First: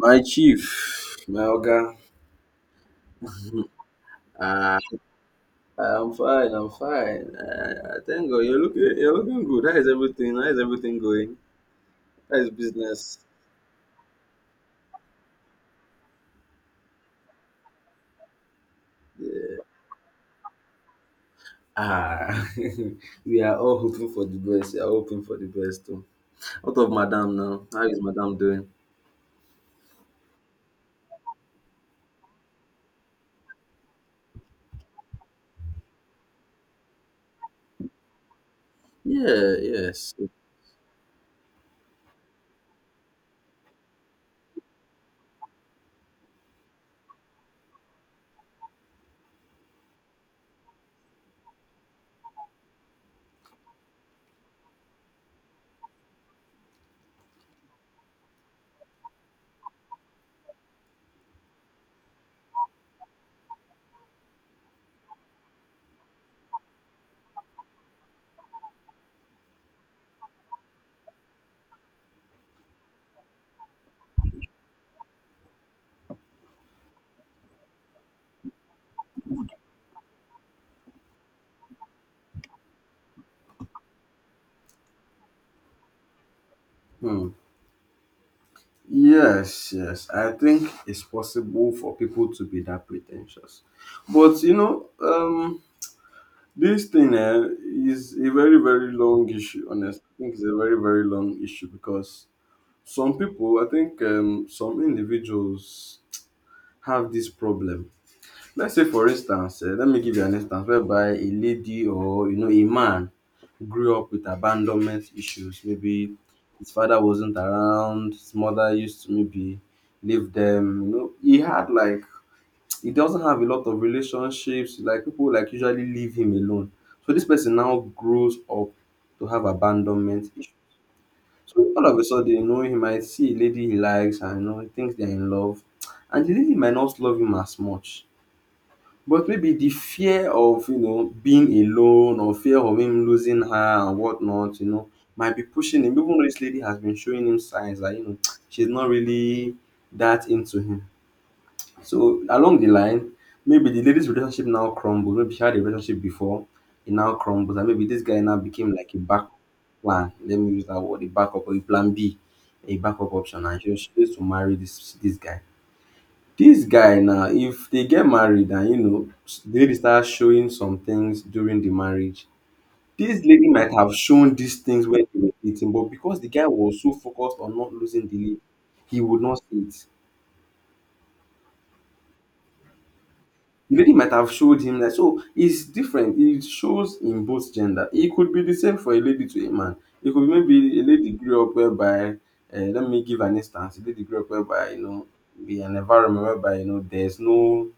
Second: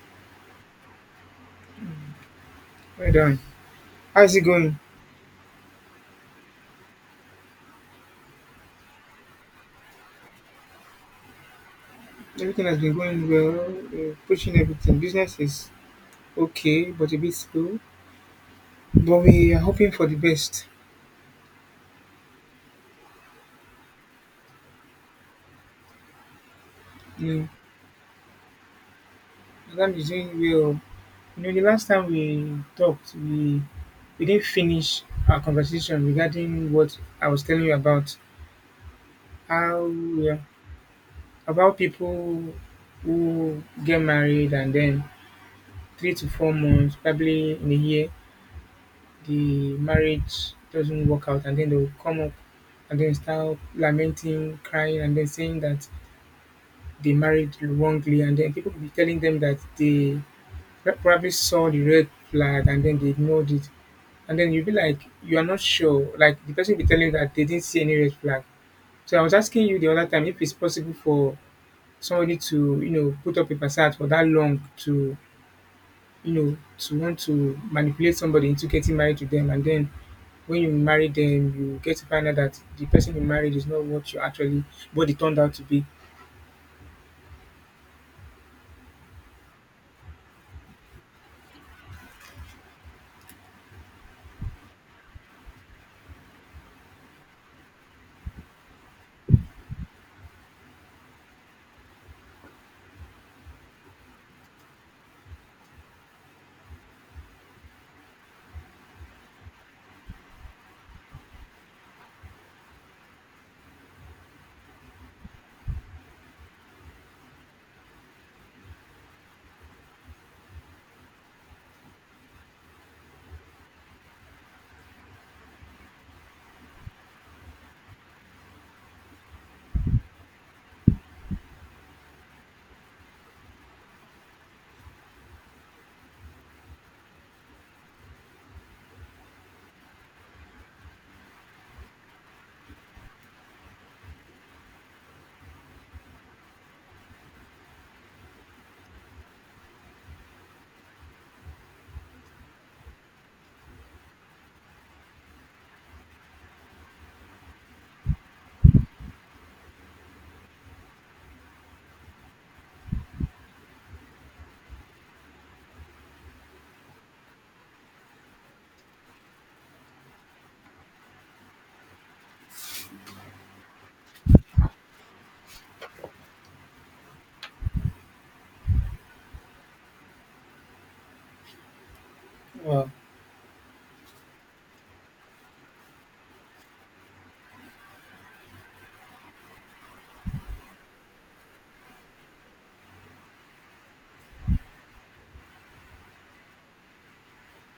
My chief, my oga. Well done. How's it Ah, going? I'm fine. I'm fine. Thank God. You're looking. You're looking good. How is everything? How is everything going? How is Everything has been business? going well. Pushing everything. Business is okay, but a bit slow. But we are hoping for the best. Ah, we are all hoping for the best. We are hoping for the best. Too. What of You Madame know, now? How is Madame doing? Madam is doing well. You know, the last time we talked, we didn't finish our conversation regarding what I was telling you about Yeah. how Yes. uh, about people who get married and then 3 to 4 months, probably in a year, the marriage doesn't work out and then they'll come up and then start lamenting, crying, and then saying that they married wrongly, and then people will be telling them that they probably saw the red flag and then they ignored it. And then you'll be like, you are not sure. Like the person will be telling you that they didn't see any red flag. So I was asking you the other time if it's possible for somebody to, you know, put up a facade for that long to, you know, to want to manipulate somebody into getting married to them and then when you marry them, you get to find out that the person you married is not what you actually what it turned out to be. Hmm. Yes, yes, I think it's possible for people to be that pretentious. But you know, this thing eh, is a very, very long issue, honestly. I think it's a very, very long issue because some people, I think some individuals have this problem. Let's say, for instance, eh, let me give you an instance whereby a lady or, you know, a man grew up with abandonment issues. Maybe his father wasn't around, his mother used to maybe leave them. You know, he had like he doesn't have a lot of relationships, like people like usually leave him alone, so this person now grows up to have abandonment issue, so all of a sudden, you know, he might see a lady he likes and you know he thinks they're in love, and the lady might not love him as much, but maybe the fear of you know being alone or fear of him losing her and whatnot, you know, might be pushing him, even though this lady has been showing him signs that you know she's not really that into him. So along the line, maybe the lady's relationship now crumbles. Maybe she had a relationship before, it now crumbles, and maybe this guy now became like a back plan. Let me use that word, a backup or a plan B, a backup option, and she used to marry this guy. This guy now, if they get married and you know the lady starts showing some things during the marriage, this lady might have shown these things when they were dating, but because the guy was so focused on not losing the lady, he would not see it. Well, The lady might have showed him that. So it's different. It shows in both gender. It could be the same for a lady to a man. It could be maybe a lady grew up whereby, let me give an instance. A lady grew up whereby you know be an environment whereby you know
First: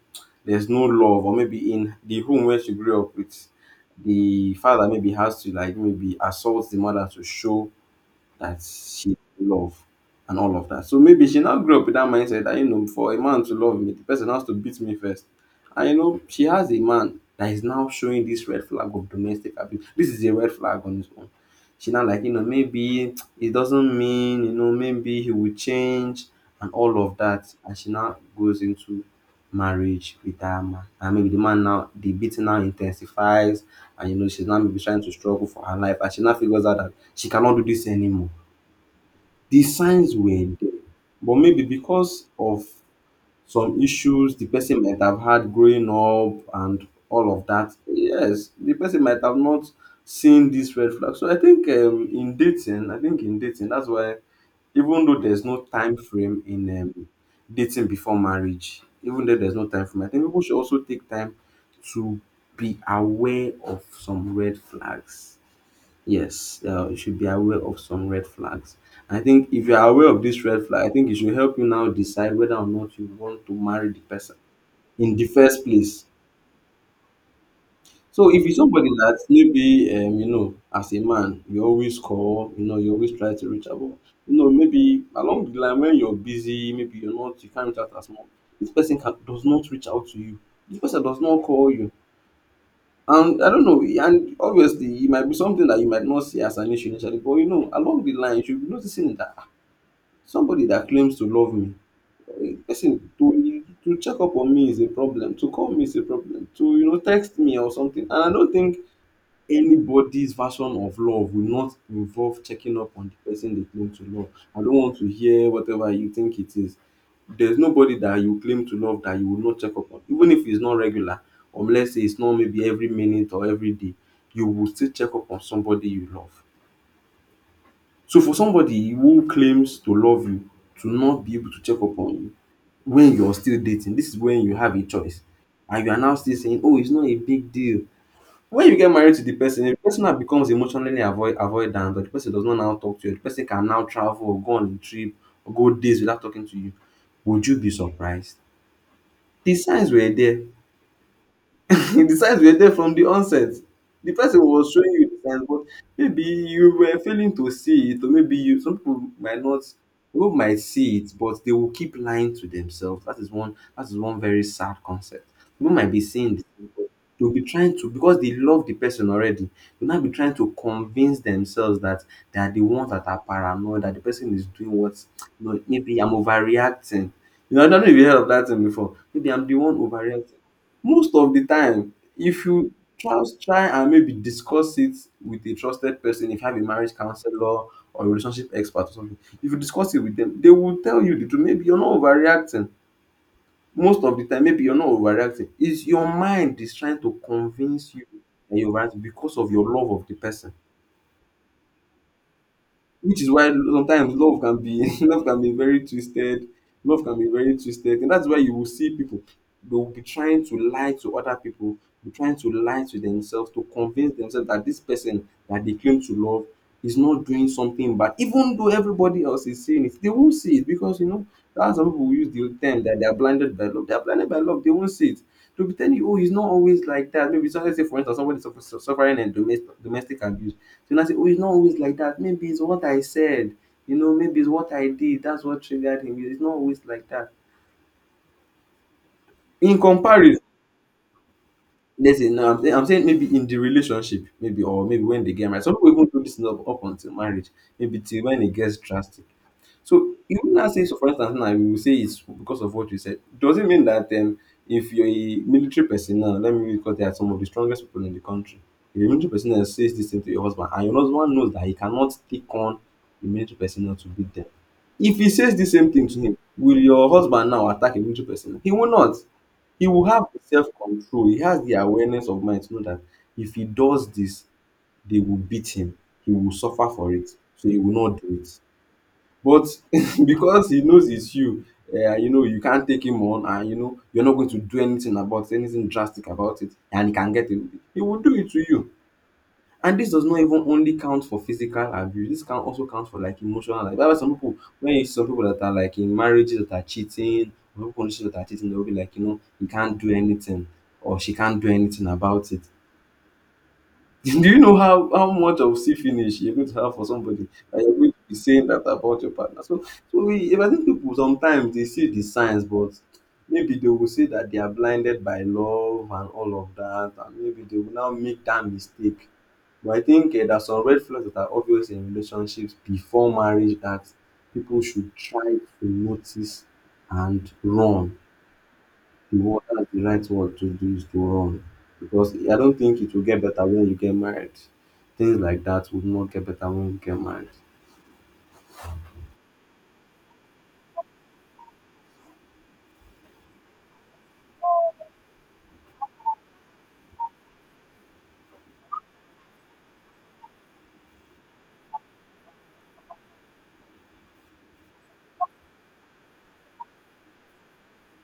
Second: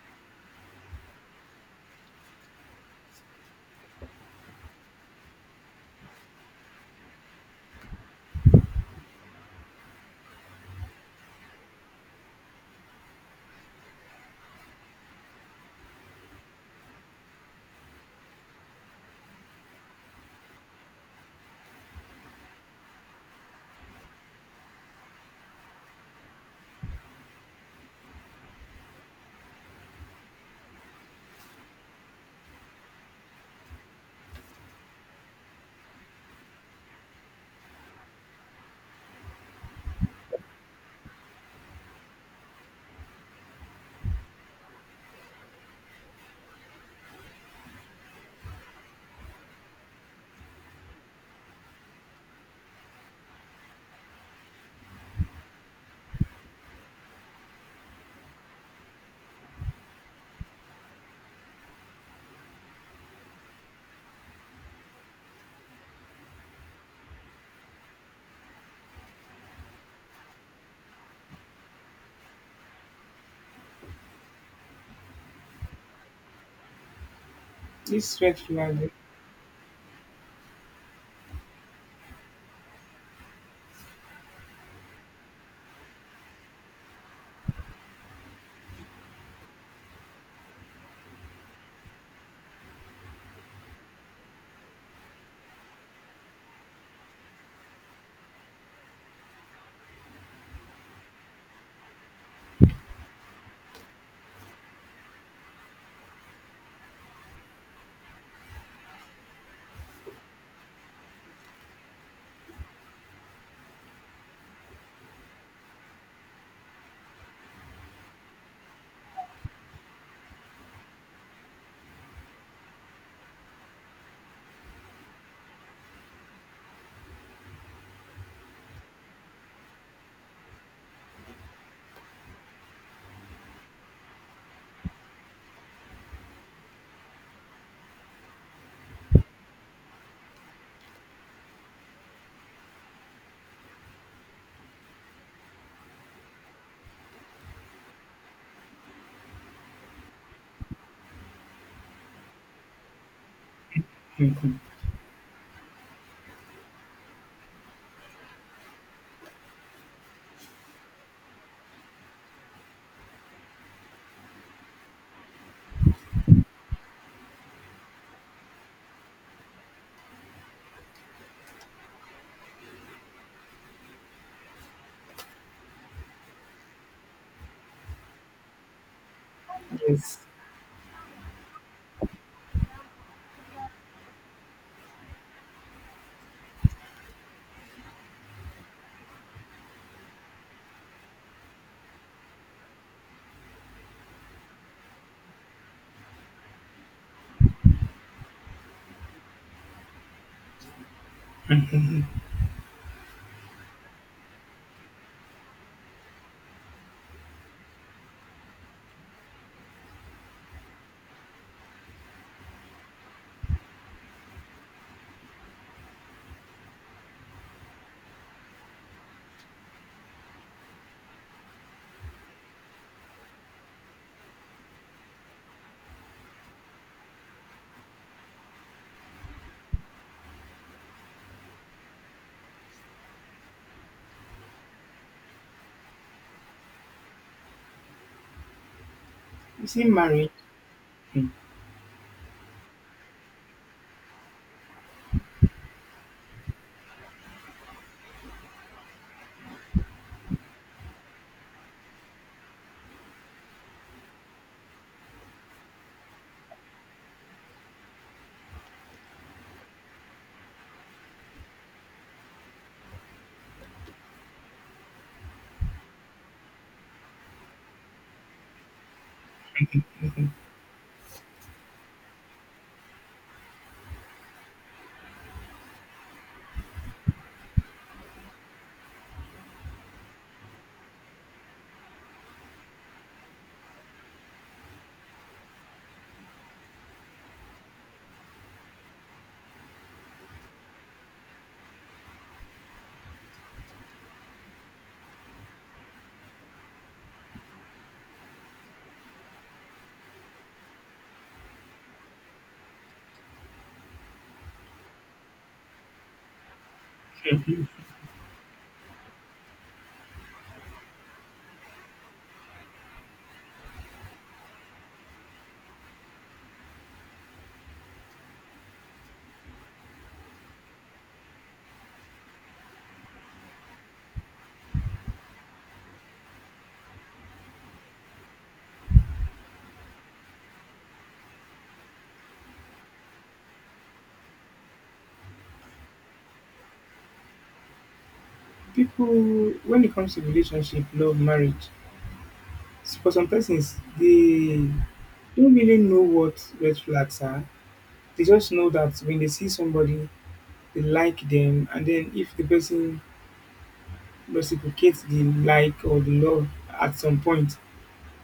there's no love, or maybe in the home where she grew up with, the father maybe has to like maybe assault the mother to show that she love and all of that. So maybe she now grew up with that mindset that you know, for a man to love me, the person has to beat me first. And you know, she has a man that is now showing this red flag of domestic abuse. This is a red flag on his own. She now like, you know, maybe it doesn't mean, you know, maybe he will change and all of that. And she now goes into marriage with that man. And maybe the man now the beating now intensifies, and you know she's now maybe trying to struggle for her life and she now figures out that she cannot do this anymore. The signs were there, but maybe because of some issues the person might have had growing up and all of that, yes, the person might have not seen these red flags. So I think in dating, I think in dating, that's why even though there's no time frame in dating before marriage, even though there's no time frame, I think people should also take time to be aware of some red flags. Yes, you should be aware of some red flags. I think if you are aware of this red flag, I think it should help you now decide whether or not you want to marry the person in the first place. this So red if it's somebody flag. that maybe you know, as a man, you always call, you know, you always try to reach out, but, you know, maybe along the line when you're busy, maybe you're not, you can't reach out as much. This person can, does not reach out to you. This person does not call you. And I don't know, and obviously it might be something that you might not see as an issue initially, but you know, along the line, you should be noticing that ah, somebody that claims to love me, eh, listen, to check up on me is a problem, to call me is a problem, to you know, text me or something. And I don't think anybody's version of love will not involve checking up on the person they claim to love. I don't want to hear whatever you think it is. There's nobody that you claim to love that you will not check up on, even if it's not regular, or let's say it's not maybe every minute or every day, you will still check up on somebody you love. So for somebody who claims to love you to not be able to check up on you when you're still dating, this is when you have a choice. And you are now still saying, oh, it's not a big deal. When you get married to the person, if the person now becomes emotionally avoidant, or the person does not now talk to you, the person can now travel or go on a trip or go days without talking to you, would you be surprised? The signs were there. The signs were there from the onset. The person Mhm. was showing you the signs, but maybe you were failing to see it, or maybe you some people might not people might see it, but they will keep lying to themselves. That is one, that is one very sad concept. People might be seeing this, but they'll be trying to, because they love the person already, they'll now be trying to convince themselves that they are the ones that are paranoid, that the person is doing what you know, maybe I'm overreacting. You know, I don't know if you heard of that thing before. Maybe I'm the one Yes. overreacting. Most of the time, if you try and maybe discuss it with a trusted person, if you have a marriage counselor or a relationship expert or something, if you discuss it with them, they will tell you the truth. Maybe you're not overreacting. Most of the time, maybe you're not overreacting. It's your mind is trying to convince you that you're right because of your love of the person. Which is why sometimes love can be love can be very twisted. Love can be very twisted, and that's why you will see people they will be trying to lie to other people, be trying to lie to themselves to convince themselves that this person that they claim to love is not doing something bad, even though everybody else is seeing it. They won't see it because you know that's some people who use the term that they are blinded by love. They are blinded by love. They won't see it. They'll be telling you, oh, he's not always like that. Maybe so let's say for instance somebody suffering and domestic abuse so now say, oh, he's not always like that. Maybe it's what I said. You know, maybe it's what I did. That's what triggered him. It's not always like that. You In see, marriage. comparison, Mhm. let's say, no, I'm saying maybe in the relationship, maybe, or maybe when they get married. Some people even do this up until marriage. Maybe till when it gets drastic. So you would not say, so for instance, now you will say it's because of what you said. Does it mean that if you're a military personnel, let me because they are some of the strongest people in the country, if a military personnel says this thing to your husband and your husband knows that he cannot take on a military personnel to beat them, if he says the same thing to him, will your husband now attack a military personnel? He will not. He will have the self control. He has the awareness of mind to know that if he does this, they will beat him. He will suffer for it. So he will not do it. But because he knows it's you, eh, you know, you can't take him on and you know you're not going to do anything about anything drastic about it and he can get it, he will do it to you. And this does not even only count for physical abuse, this can also count for like emotional. Like that's why some people when you see some people that are like in marriages that are cheating or people conditions that are cheating, they'll be like, you know, he can't do anything or she can't do anything about it. Do you know how much of see finish you're going to have for somebody and you're going to be saying that about your partner? So, so we, if I think people sometimes they see the signs, but maybe they will say that they are blinded by love and all of that, and maybe they will now make that mistake. But I think there's some red flags that are obvious in relationships before marriage that people should try to notice and run. No, that's the right word to do is to run, because I don't think it will get better when you get married. Things like that would not get better when you get married. People when it comes to relationship, love, marriage, for some persons they don't really know what red flags are. They just know that when they see somebody, they like them, and then if the person reciprocates the like or the love at some point,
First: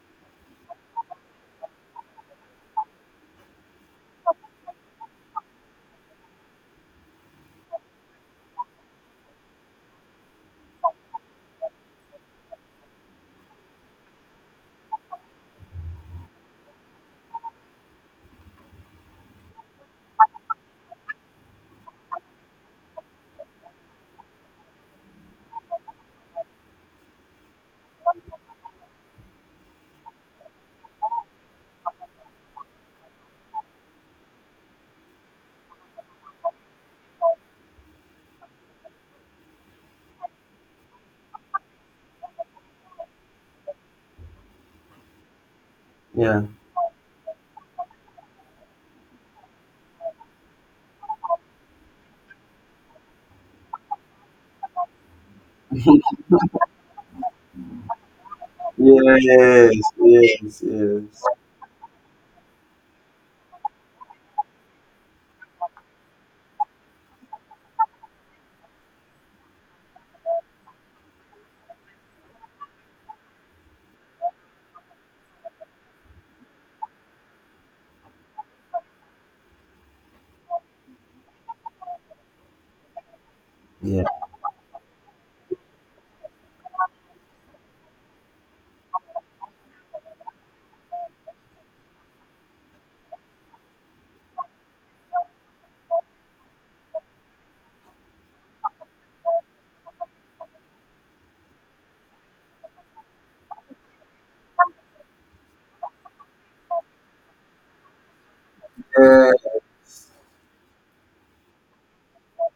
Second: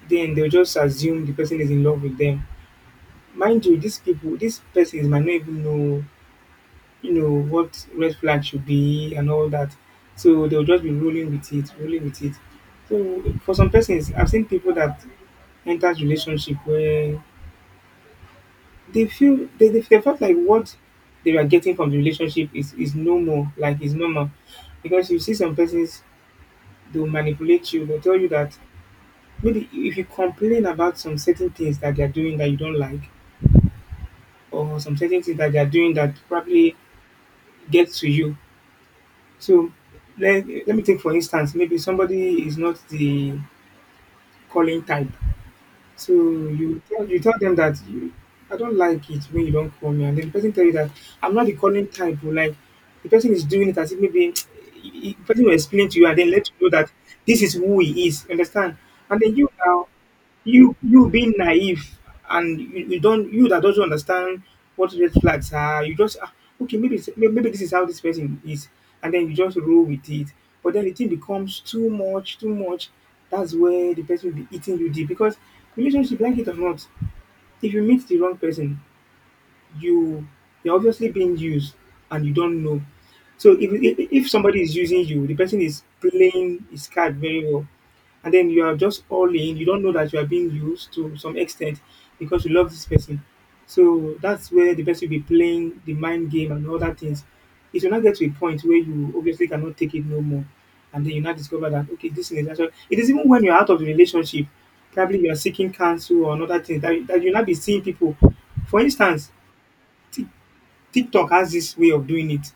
then they'll just assume the person is in love with them. Mind you, these people, these persons might not even know, what red flag should be and all that. So they'll just be rolling with it, rolling with it. So for some persons, I've seen people that enters relationship where they feel they felt like what they were getting from the relationship is normal, like is normal. Because you see some persons they'll manipulate you, they'll tell you that maybe if you complain about some certain things that they're doing that you don't like, or some certain things that they're doing that probably get to you. So let me take for instance, maybe somebody is not the calling type. So Yeah. you tell them that I don't like it when you don't call me, and then the person tell you that I'm not the calling type. Or like the person is doing it as if maybe the person will explain to you and then let you know that this is who he is. Understand? And then you Yes. now Yes. you Yes. being naive and you that doesn't understand what red flags are, you just okay maybe this is how this person is, and then you just roll with it. But then the thing becomes too much, too much. That's where the person will be eating you deep because relationship, like it or not, if you meet the wrong person, you you're obviously being used and you don't know. So if if Yeah. if somebody is using you, the person is playing his card very well, and then you are just all in. You don't know that you are being used to some extent because you love this person. So that's where the person will be playing the mind game and other things. It will not get to a point where you obviously cannot take it no more, and then you now discover that okay, this thing is actually. It is even when you're out of the relationship, probably you are seeking counsel or another thing that you now be seeing people. For instance, Yeah. Tik- TikTok has this way of doing it.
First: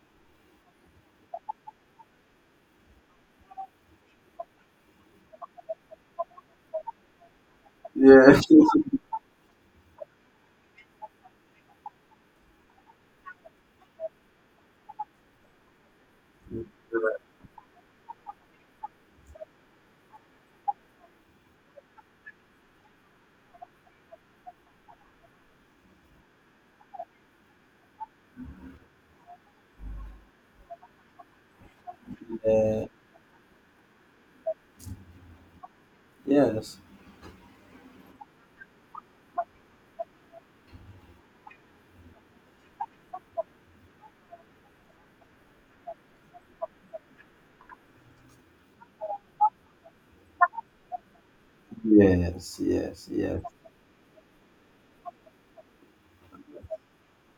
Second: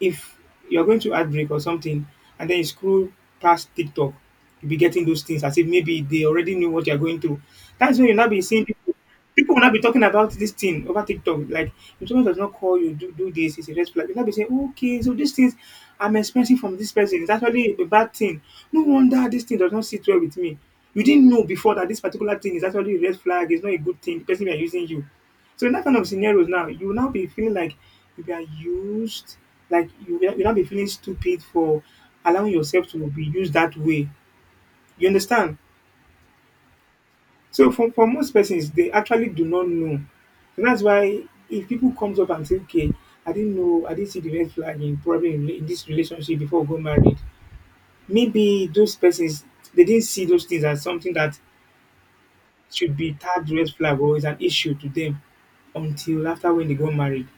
If you're going to ad break or something, and then you scroll past TikTok, you'll be getting those things as if maybe they already knew what you're going through. That's when you'll not be Yeah. seeing people. People will not be talking about this thing over TikTok. Like, if someone does not call you, do this, it's a red flag. You'll not be saying, okay, so these things I'm expecting from this person is actually a bad thing. No wonder this thing does not sit well with me. You didn't know before that this particular thing is actually a red flag, it's not a good thing, the person you are using you. So in that kind of scenarios now, you will now be feeling like you are used, like you now be feeling stupid for allowing Uh, yourself to be used that way. You understand? yes. So for most persons, they actually do not know. So that's why if people comes up and say, okay, I didn't know, I didn't see the red flag in probably in this relationship before we got married. Maybe those persons they didn't see those things as something that Yes. should Yes. be Yes. tagged red flag or is an issue to them until after when they got married.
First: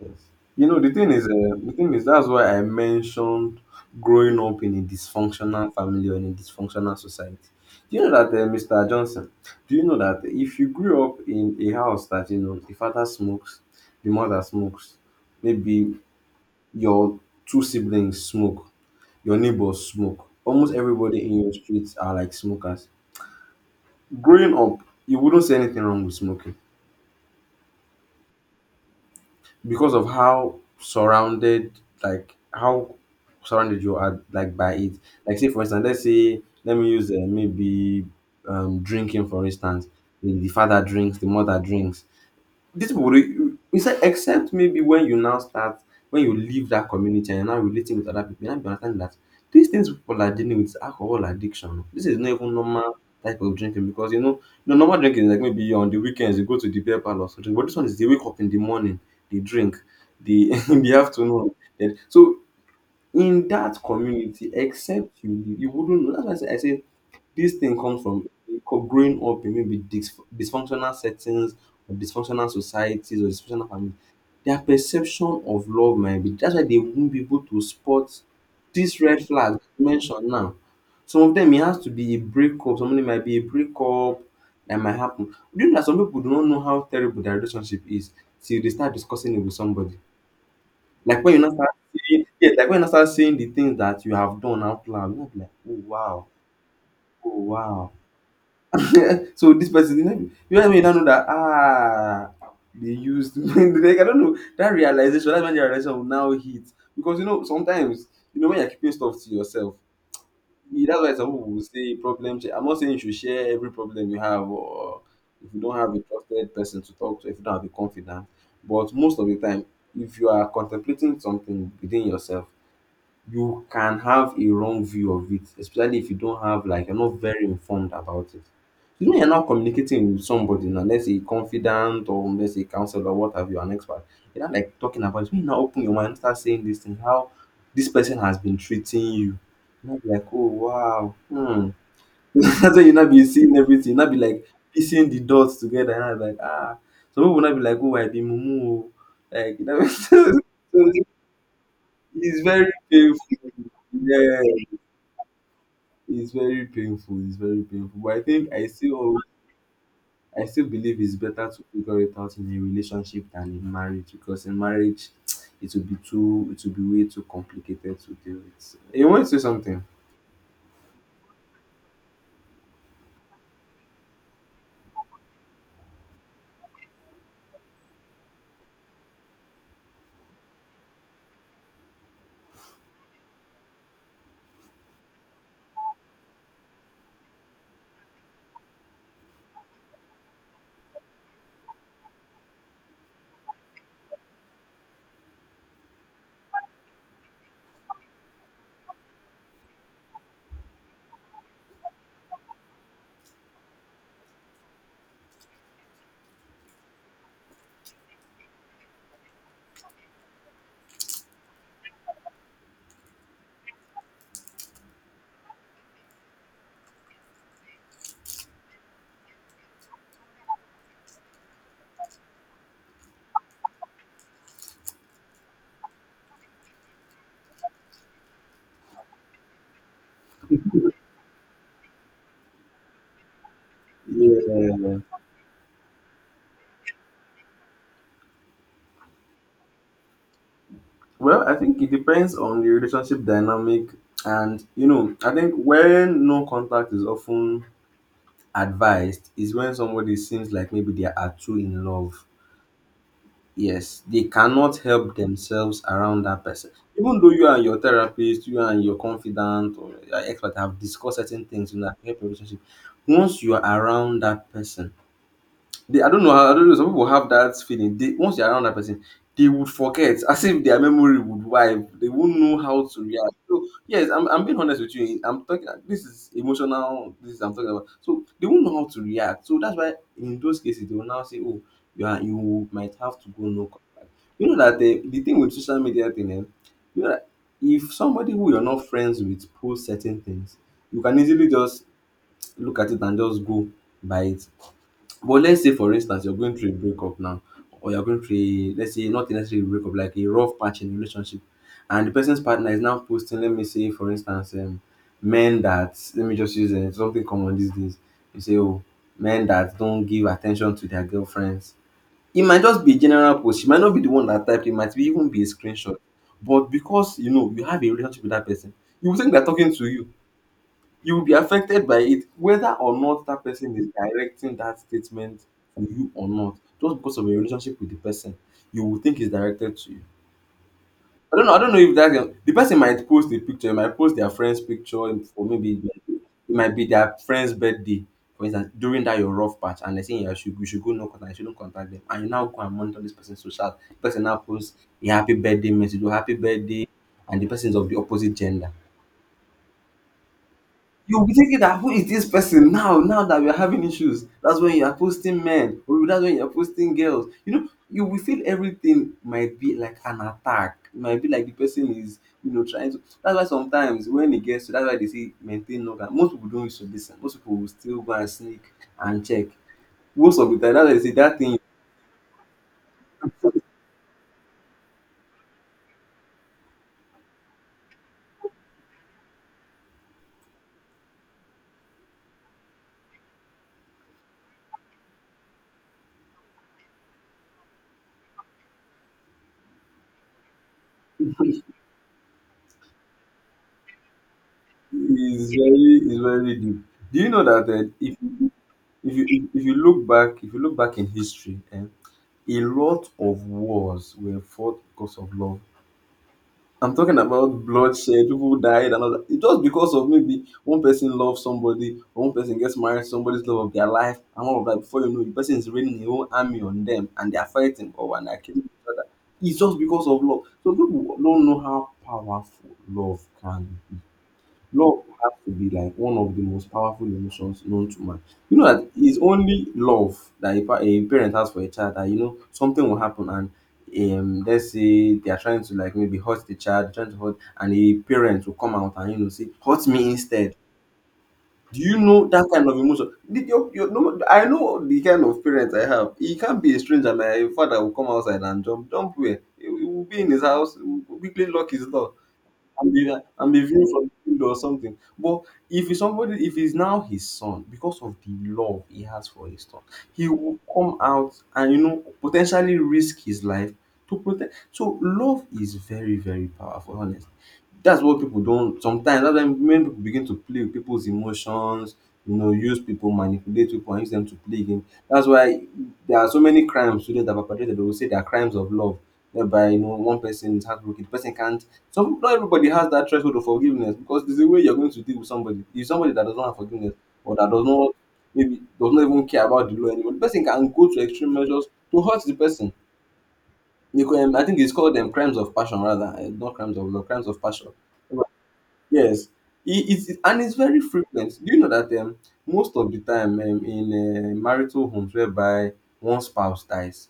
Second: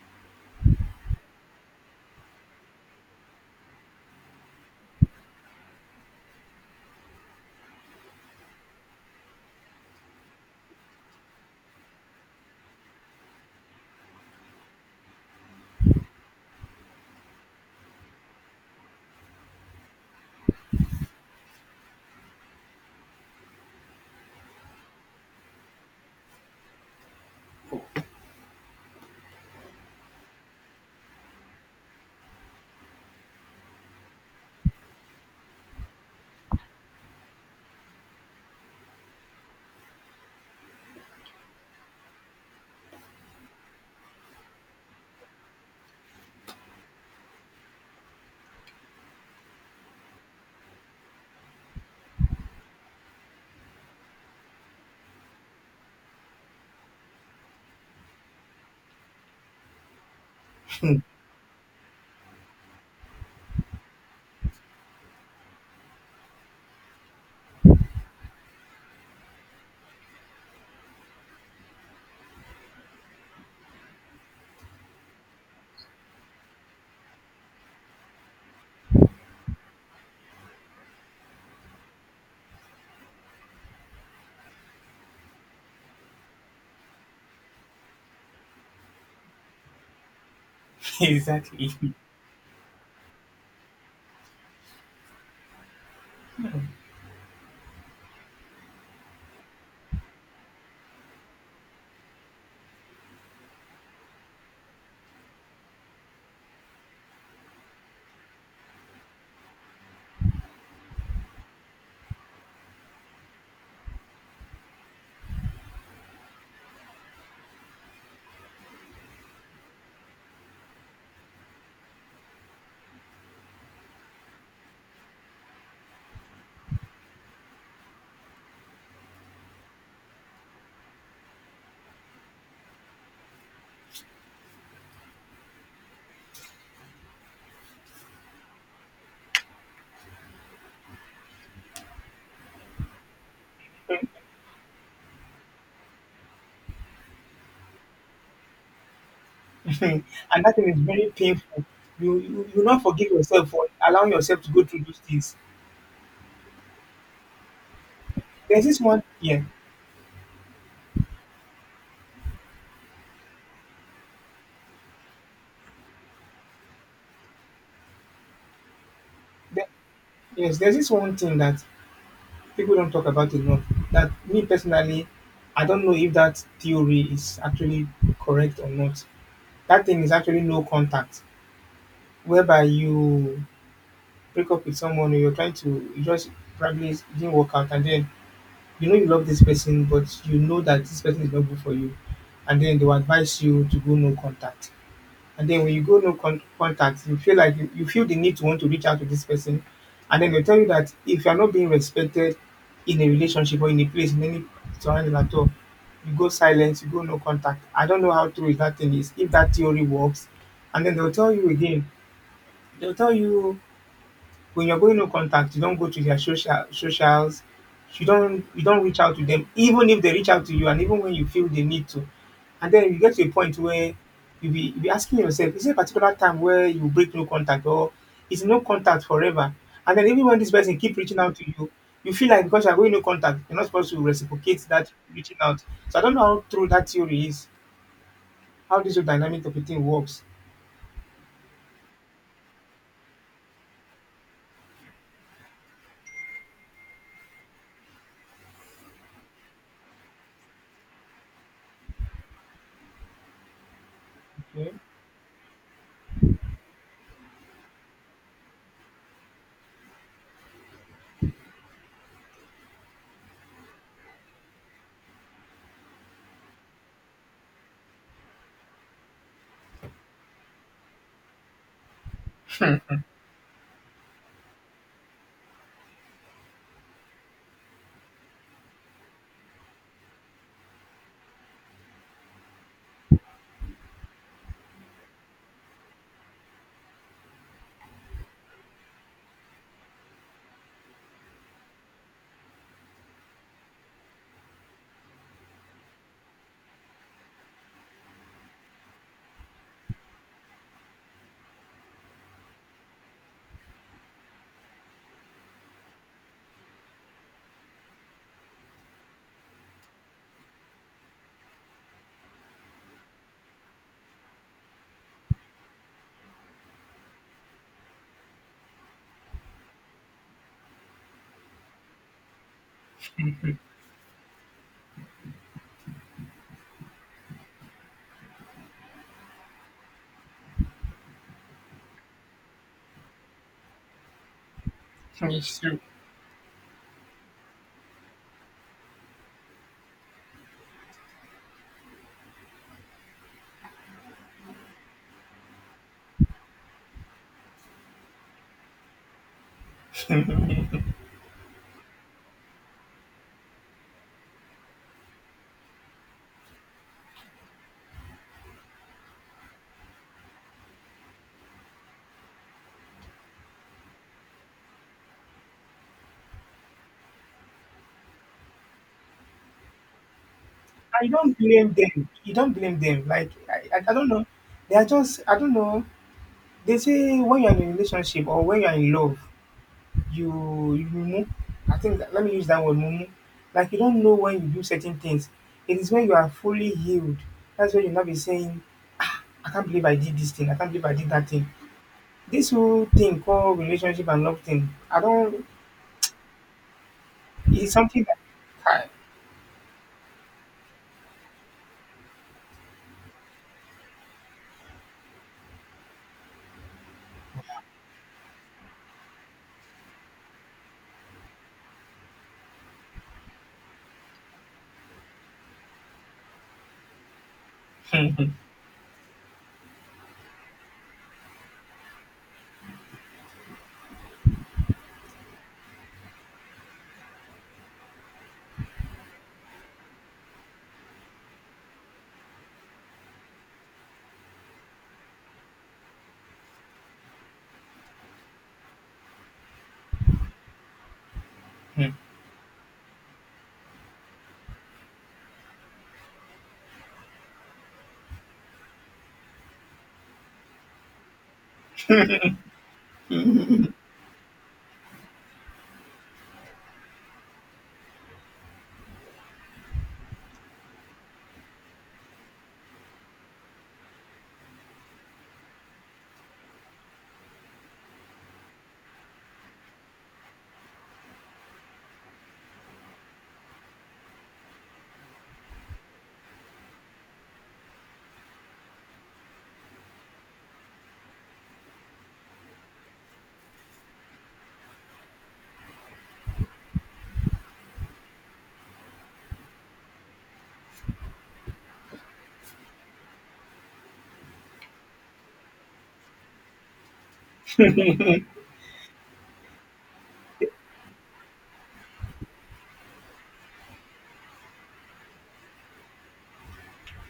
Yes. You know, the thing is, that's why I mentioned growing up in a dysfunctional family or in a dysfunctional society. Do you know that, Mr. Johnson? Do you know that if you grew up in a house that you know the father smokes, the mother smokes, maybe your two siblings smoke, your neighbors smoke, almost everybody in your streets are like smokers. Growing up, you wouldn't say anything wrong with smoking, because of how surrounded, like how surrounded you are like by it. Like say for instance, let's say let me use maybe drinking for instance, the father drinks, the mother drinks. These people will, except except maybe when you now start, when you leave that community and you're now relating with other people, you now be understanding that these things people are dealing with is alcohol addiction. This is not even normal type of drinking, because you know the normal drinking is like maybe on the weekends you go to the beer parlor or something, but this one is they wake up in the morning, they drink, they in the afternoon. So in that community, except you, you wouldn't know. That's why I say this thing comes from growing up in maybe dysfunctional settings or dysfunctional societies or dysfunctional families. Their perception of love might be that's why they won't be able to spot this red flag mentioned now. Some of them it has to be a breakup, some of them might be a breakup that might happen. You know that some people do not know how terrible their relationship is till they start discussing it with somebody. Like when you now exactly. start saying, yeah, like when you now start saying the things that you have done out loud, you know, like, oh wow, oh wow. So this person, you know you now know that ah, they used. Like I don't know, that realization, that's when the realization will now hit, because you know sometimes, you know, when you're keeping stuff to yourself, that's why some people will say problem share. I'm not saying you should share every problem you have, or if you don't have a trusted person to talk to, if you don't have a confidant. But most of the time, if you are contemplating something within yourself, you can have a wrong view of it, especially if you don't have, like, you're not very informed about it. You know, you're not communicating with somebody, now let's say confidant or let's say counselor, what have you, an expert. You're not like talking about it. When you now open your mind and start saying this thing, how this person has been treating you. You might be like, oh wow, hmm. That's why you not be seeing everything. You not be like piecing the dots together. And I'm like, ah. Some people not be like, oh, I be mumu. Oh. Like, you know, so and that thing is very painful. You, it's you you very not forgive painful. yourself for allowing Yeah. yourself to go through those things. It's very painful. It's very painful. But I think There's this one, yeah. I still believe it's better to figure it out in a relationship than in marriage, because in marriage it will be too, it will be way too complicated to deal with. You want to say there, something? yes. There's this one thing that people don't talk about enough. That me personally, I don't know if that theory is actually correct or not. That thing is actually no contact, whereby you break up with someone or you're trying to you just probably it didn't work out, and then you know you love this person, but you know that this person is not good for you, and then they will advise you to go no contact. And then when you go no con- contact, you feel like you feel the need to want to reach out to this person. And then they tell you that if you are not being respected in a relationship or in a place, in any surrounding at all, you go silent, you go no contact. I don't know how true is that thing is, if that theory works. And then they'll tell you again, they'll tell you when you're going no contact, you don't go to their socials, you don't reach out to them, even if they reach out to you, and even when you feel they need to. And then you get to a point where you be asking yourself, is there a particular time where you break no contact or is no contact forever? And then even when this person keep reaching out to you, you feel like because you're going no contact, you're not supposed to Yeah. reciprocate that reaching out. So I don't know how true that theory is, how this whole dynamic of a thing works. Well, I think it depends on the relationship dynamic, and you know, I think when no contact is often advised is when somebody seems like maybe they are too in love, yes, they Okay. cannot help themselves around that person, even though you and your therapist, you and your confidant or your expert, have discussed certain things in that help relationship. Once you are around that person, they, I don't know. I don't know. Some people have that feeling. They, once they're around that person, they would forget, as if their memory would wipe. They won't know how to react. So yes, I'm being honest with you. I'm talking. This is emotional. This is I'm talking about. So they won't know how to react. So that's why in those cases they will now say, "Oh, you are, you might have to go no contact." You know that the thing with social media thing, eh, you know that if somebody who you're not friends with posts certain things, you can easily just look at it and just go by it. But let's say for instance you're going through a breakup now, or you're going through a, let's say not necessarily a breakup, like a rough patch in a relationship, and the person's partner is now posting, let me say for instance, men that, let me just use something common these days. You say, oh, men that don't give attention to their girlfriends. It might just be a general post. She might not be the one that typed. It might be even be a screenshot. But because you know you have a relationship with that person, you would think they're talking to you. You will be affected by it whether or not that person is directing that statement to you or not. Just because of your relationship with the person, you will think it's directed to you. I don't know, I don't know if that, the person might post a picture, might post their friend's picture, or maybe it might be their friend's birthday for instance, during that your rough patch, and they saying you should, you should go no contact, you shouldn't contact them, and you now go and monitor this person's social. The person now posts a happy birthday message or happy birthday, and the person is of the opposite gender. You'll be thinking that who is this person now, now that we're having issues. That's when you are posting men, or that's when you're posting girls. You know, you will feel everything might be like an attack. It might be like the person is, you know, trying to, that's why sometimes when it gets to, that's why they say maintain order. Most people don't used to listen. Most people will still go and sneak and check. Most of the time, that's why they I say don't that thing blame them. You don't blame them. Like I don't know. They are just I don't know. They say when you're in a relationship or when you're in love, you mumu. I think that, let me use that word mumu. Like you don't know when you do certain things. It is when you are fully healed. That's when you'll not be saying, ah, I can't believe I did this thing. I can't believe I did that thing. This whole thing called relationship and love thing. I don't. is very, is very deep. Do you know that It's something if that if you if you look back if you look back in history, eh, a lot of wars were fought because of love. I'm talking about bloodshed, people died, and all that. It's just because of maybe one person loves somebody, or one person gets married to somebody's love of their life, and all of that. Before you know it, the person is raining a whole army on them, and they are fighting or and they're killing each other. It's just because of love. So people don't know how powerful love can be. Love has to be like one of the most powerful emotions known to man. You know that it's only love that a, a parent has for a child, that you know something will happen and let's say they are trying to like maybe hurt the child, trying to hurt, and a parent will come out and you know say hurt me instead. Do I, you know that kind of emotion? Did your, no, I know the kind of parents I have. He can't be a stranger. My father will come outside and jump, jump where he will be in his house, will quickly lock his door and be and be viewed from the field or something. But if it's somebody, if it's now his son, because of the love he has for his son, he will come out and you know potentially risk his life to protect. So love is very very powerful. Honestly, that's what people don't sometimes. That's when people begin to play with people's emotions. You know, use people, manipulate people, and use them to play game. That's why there are so many crimes today that are perpetrated. They will say they are crimes of love, whereby you know one person is heartbroken, the person can't some not everybody has that threshold of forgiveness because there's a way you're going to deal with somebody. If somebody that does not have forgiveness or that does not maybe does not even care about the law anymore, the person can go to extreme measures to hurt the person. You can, I think it's called them crimes of passion rather, not crimes of love, crimes of passion. But yes, and it's very frequent. Do you know that most of the time in marital homes whereby one spouse dies,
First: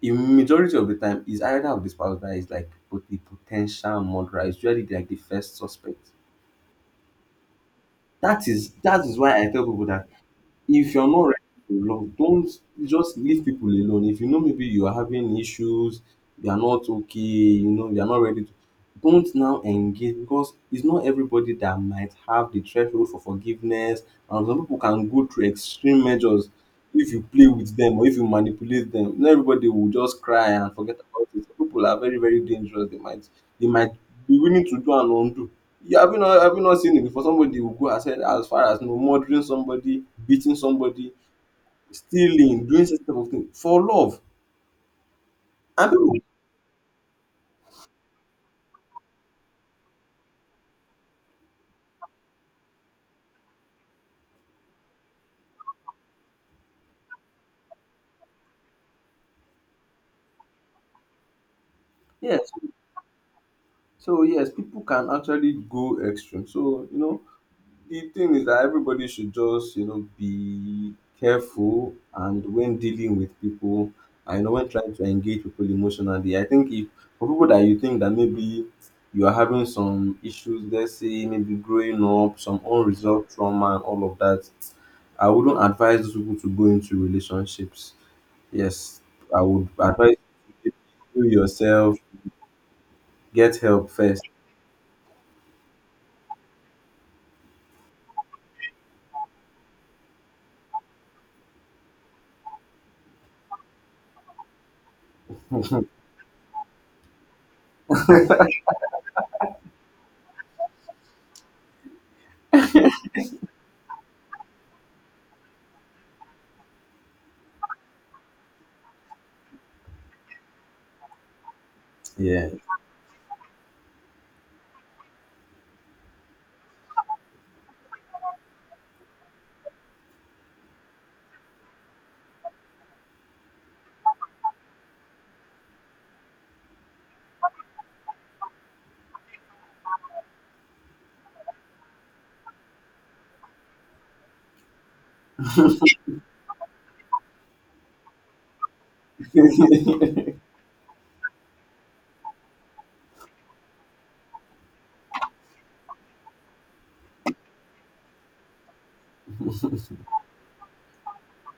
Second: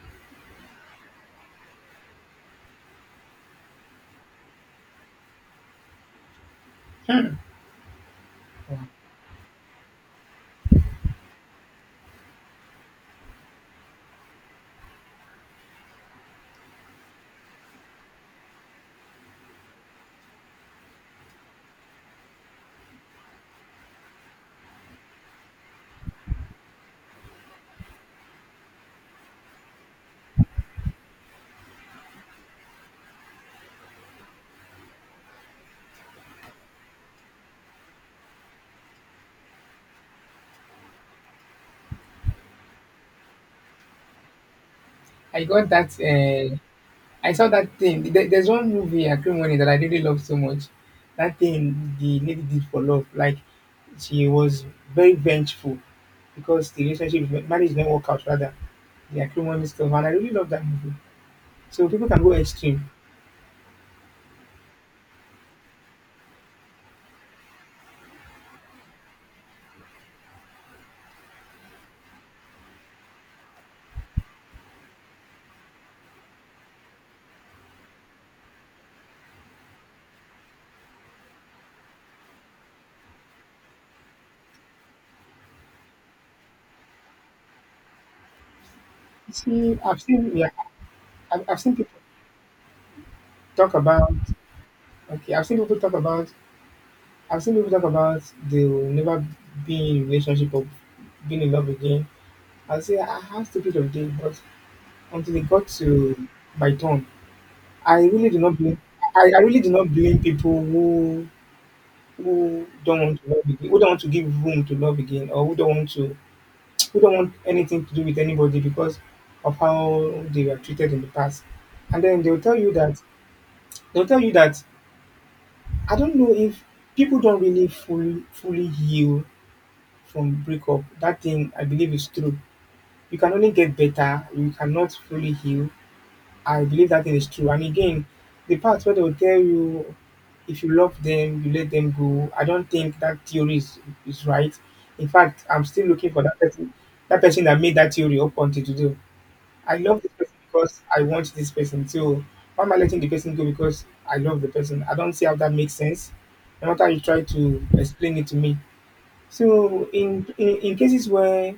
in majority of the time is either of the spouse that is like the potential murderer. It's usually like the first suspect. That is hmm, that is why I tell people that if you're not ready to love, don't just leave people alone. If you know maybe you are having issues, they are not okay, you know, you are not ready to don't now engage because it's not everybody that might have the threshold for forgiveness. And some people can go through extreme measures if you play with them or if you manipulate them. Not everybody will just cry and forget about it. Some people are very, very dangerous. They might be willing to do and undo. Yeah, have you not seen it before? Somebody will go as far as you know murdering somebody, beating somebody, stealing, doing such type of thing for love. I got that. And people, I saw that thing. There's one movie I couldn't win it that I really love so much. That thing the lady did for love, like she was very vengeful because the relationship marriage didn't work out rather. The acrimony stuff, and I really love that movie. So people can go yes, extreme. so yes, people can actually go extreme. So you know, the thing is that everybody should just you know be careful and when dealing with people, and you know when trying to engage people emotionally. I think if for people that you think that maybe you are having some issues, let's say maybe growing up, some unresolved trauma and all of that, I wouldn't advise those people to go into relationships. Yes, I would See, I've advise seen yeah, you to do I've seen people yourself, get talk help about first. okay, I've seen people talk about they'll never be in a relationship or being in love again. I'll say ah, how stupid of them, but until they got to my turn I really do not blame I really do not blame people who don't want to love again, who don't want to give room to love again, or who don't want anything to do with anybody because of how they were treated in the past. And then Yeah. They'll tell you that I don't know if people don't really fully heal from breakup. That thing I believe is true. You can only get better. You cannot fully heal I believe that is true. And again, the part where they'll tell you if you love them, you let them go. I don't think that theory is right. In fact, I'm still looking for that person, that made that theory up until today. Yeah, I love this person because I want this person. So why am I letting the person go because I love the person? I don't see how that makes sense. No matter you try to explain it to me, so in cases where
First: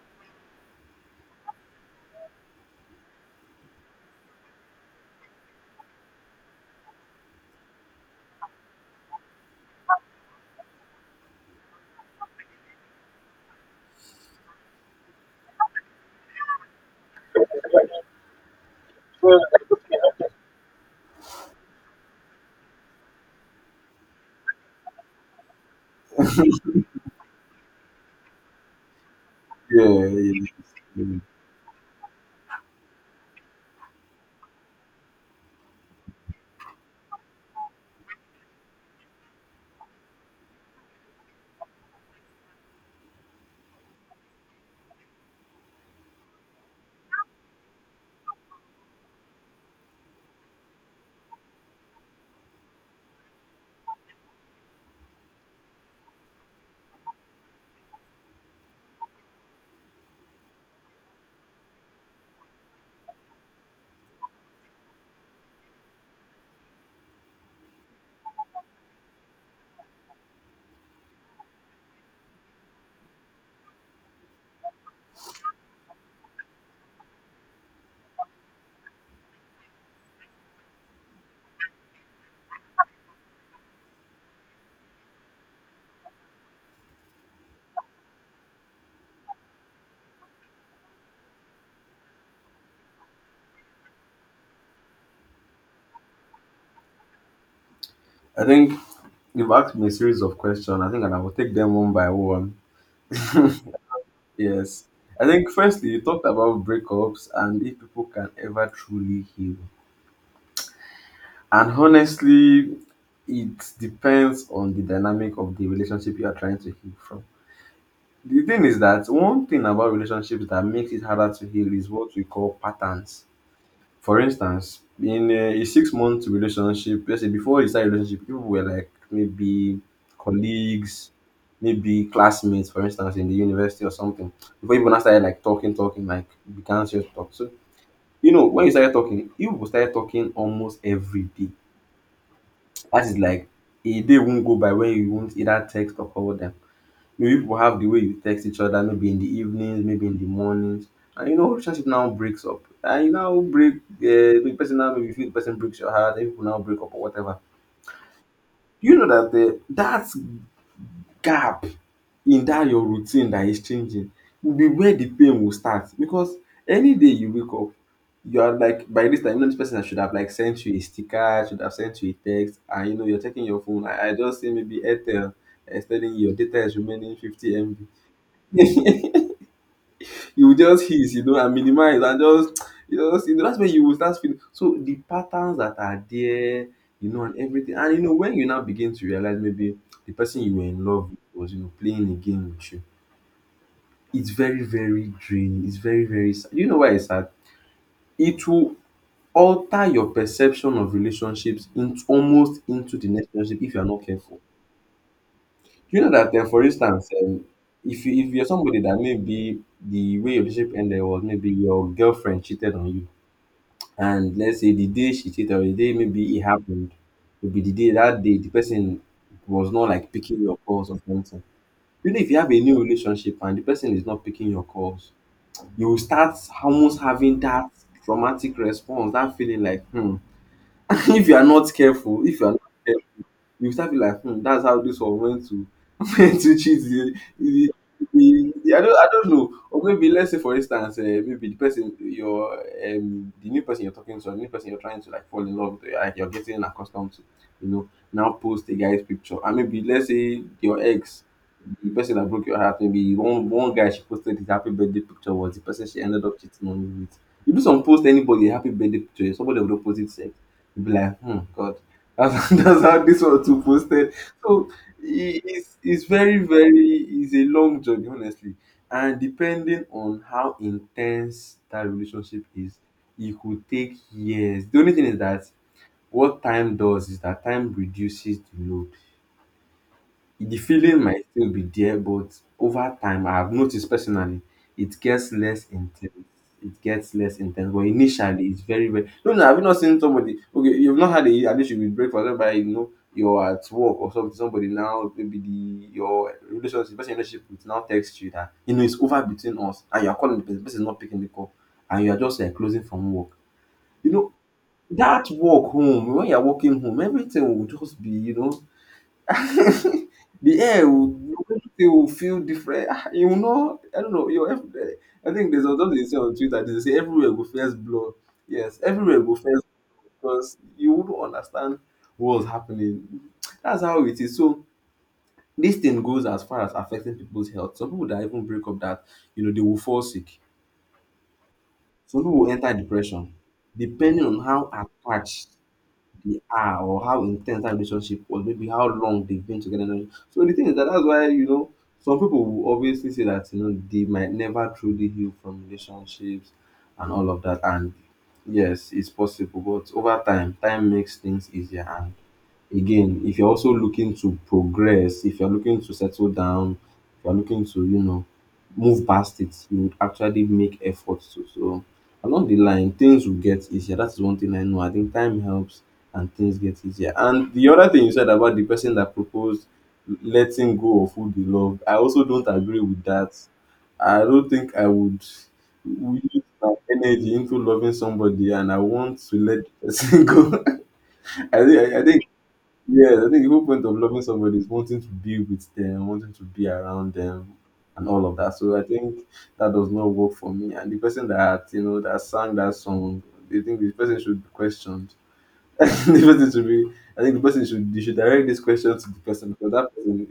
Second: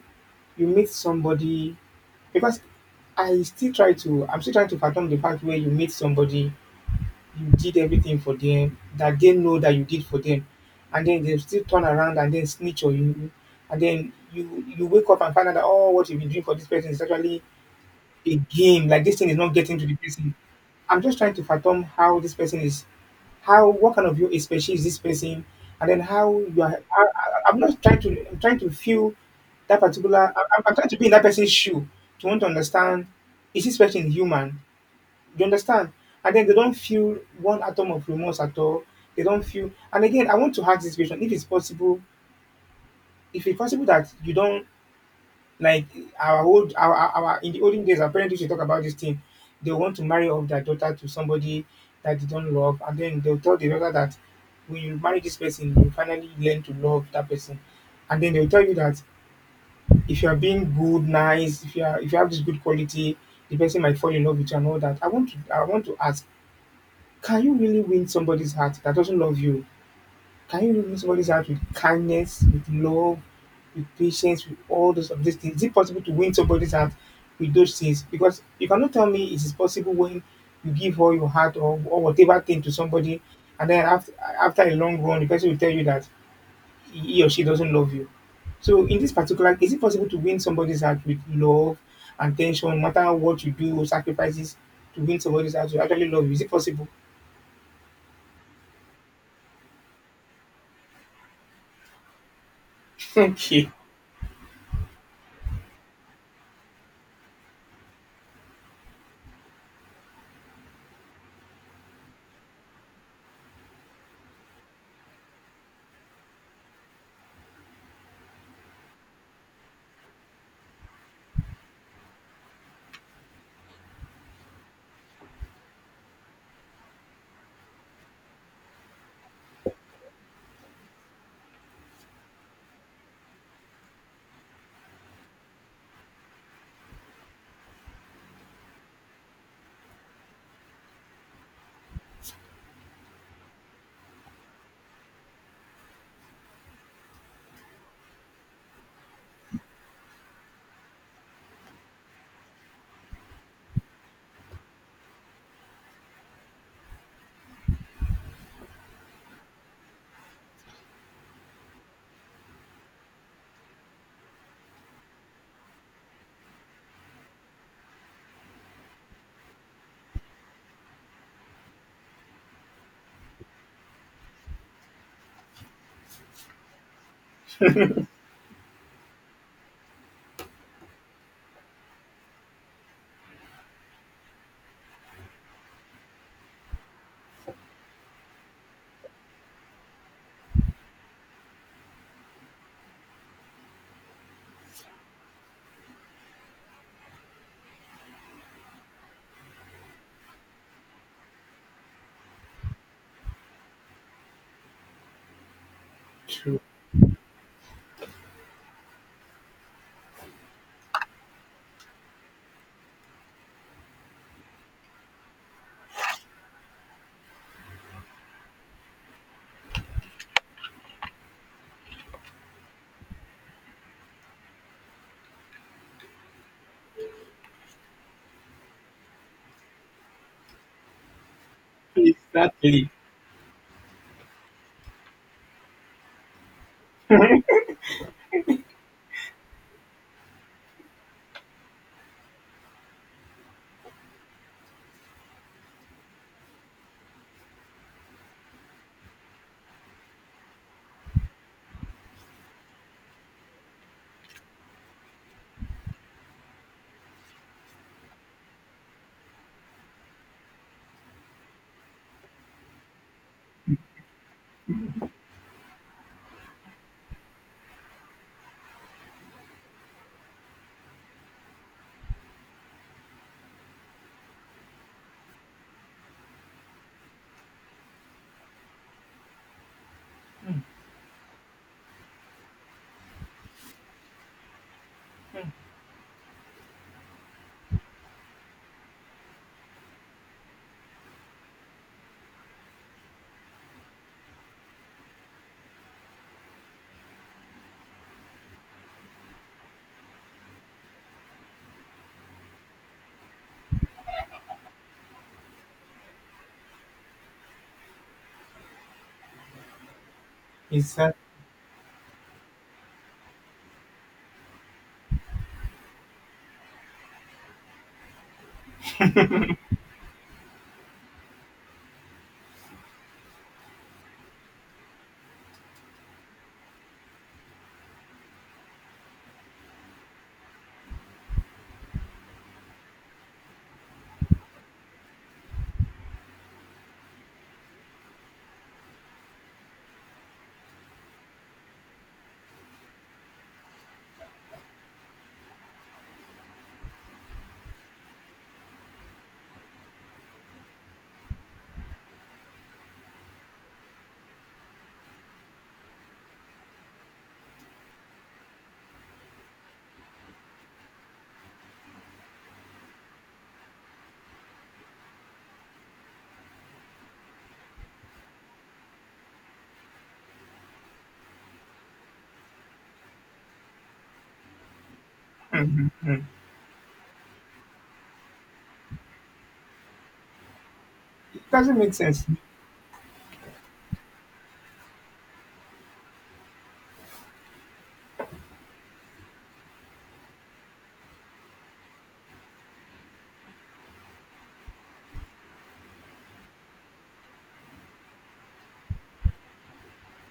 you meet somebody, because I'm still trying to fathom the fact where you meet somebody, you did everything for them that they know that you did for them, and then they still turn around and then snitch on you, and then you wake up and find out that oh, what you've been doing for this person is actually again. Like this thing is not getting to the person. I'm just trying to fathom how this person is, how what kind of you species is this person, and then how you are. I, I'm not trying to. I'm trying to feel that particular. I, yeah. I'm I'm trying to be in Mm. that person's shoe to want to understand. Is this person human? You understand? And then they don't feel one atom of remorse at all. They don't feel. And again, I want to ask this question: If it's possible that you don't like our old, our- in the olden days, our parents used to talk about this thing. They want to marry off their daughter to somebody that they don't love, and then they'll tell the daughter that when you marry this person, you finally learn to love that person. And then they'll tell you that if you are being good, nice, if you have this good quality, the person might fall in love with you and all that. I want to ask, can you really win somebody's heart that doesn't love you? Can you bring somebody's heart with kindness, with love, with patience, with all those of these things? Is it possible to win somebody's heart with those things? Because you cannot tell me it is possible when you give all your heart or whatever thing to somebody, and then after a long run, the person will tell you that he or she doesn't love you. So in this particular, is it possible to win somebody's heart with love and attention, no matter what you do, sacrifices to win somebody's heart to actually love you? Is it possible? I think you've asked me a series of questions. I think and I will take them one by one. Okay. Yes. I think firstly you talked about breakups and if people can ever truly heal. And honestly, it depends on the dynamic of the relationship you are trying to heal from. The thing is that one thing about relationships that makes it harder to heal is what we call patterns. For instance, in a six-month relationship, let's say before you start a relationship, people were like maybe colleagues, maybe classmates, for instance, in the university or something. Before you even started like talking, like began serious talk. So, you know, when you started talking, you will start talking almost every day. That is like a day won't go by when you won't either text or call them. Maybe people have the way you text each other, maybe in the evenings, maybe in the mornings, and you know relationship now breaks up. And you now break, the person now maybe you feel the person breaks your heart, and people now break up or whatever. You know that the that gap in that your routine that is changing will be where the pain will start because any day you wake up you are like by this time you know this person should have like sent you a sticker, should have sent you a text, and you know you're checking your phone. I just say maybe airtel is telling you your data is remaining 50 mb. You will just hiss, you know, and minimize and just you know, just you know, that's when you will start feeling. So the patterns that are there, you know, and everything. And you know, when you now begin to realize maybe the person you were in love with was, you know, playing a game with you, it's very, very draining. It's very, very sad. You know why it's sad? It will alter your perception of relationships into almost into the next relationship if you are not careful. You know that, True. for instance, if you if you're somebody that maybe the way your relationship ended was maybe your girlfriend cheated on you. And let's say the day she cheated, or the day maybe it happened, maybe the day that day the person was not like picking your calls or something. Even if you have a new relationship and the person is not picking your calls, you will start almost having that traumatic response, that feeling like, hmm, if you are not careful, if you are not you start feel like hmm, that's how this one went to went to cheat the I don't, know. Or maybe let's say for instance maybe the new person you're talking to or the new person you're trying to like fall in love with, like you're getting accustomed to, you know, now post a guy's picture. And maybe let's say your ex, the person that broke your heart, maybe one guy she posted his happy birthday picture was the person she ended up cheating on you with. You do some, post anybody a happy birthday picture, somebody of post it, sex, you be like hmm god, and that's how this one too posted. So it's it's very, very, it's a long journey, honestly, and depending on how intense that relationship is, it could take years. The only thing is that what time does is that time reduces the load. The feeling might still be there, but over time, I have noticed personally, it gets less intense. It gets less intense, but initially, it's very, very. No, no, have you not seen somebody? Okay, you've not had a an issue with breakfast, whereby you know you're at work or something. Somebody now, maybe the your relationship, the person you relationship with now text you that you know it's over between us, and you're calling the person is not picking the call, and you're just like closing from work. You know that walk home, when you're walking home, everything will just be, you know, the air Is will, that? everything will feel different. Ah, you know, I don't know. Your I think there's something they say on Twitter. They say everywhere go first blow. Yes, everywhere go first, because you wouldn't understand what's happening. That's how it is. So this thing goes as far as affecting people's health. Some people that even break up that, you know, they will fall sick. Some people will enter depression, depending on how attached they are or how intense that relationship was, maybe how long they've been together, and all. So the thing is that that's why you know some people will obviously say that you know they might never truly heal from relationships and all of that. And yes, it's possible, but over time, time makes things easier. And again, if you're also looking to progress, if you're looking to settle down, if you're looking to, you know, move past it, you would actually make efforts to. So along the line, things will get easier. That's one thing I know. I think time helps and things get easier. And the other thing you said about the person that proposed letting go of who they love, I also don't agree with that. I don't think I would we use my energy into loving somebody and I want to let the person go. I Doesn't make think I sense. think yes, I think the whole point of loving somebody is wanting to be with them, wanting to be around them, and all of that. So I think that does not work for me. And the person that you know that sang that song, they think the person should be questioned. The person should be. I think the person should. You should direct this question to the person because that person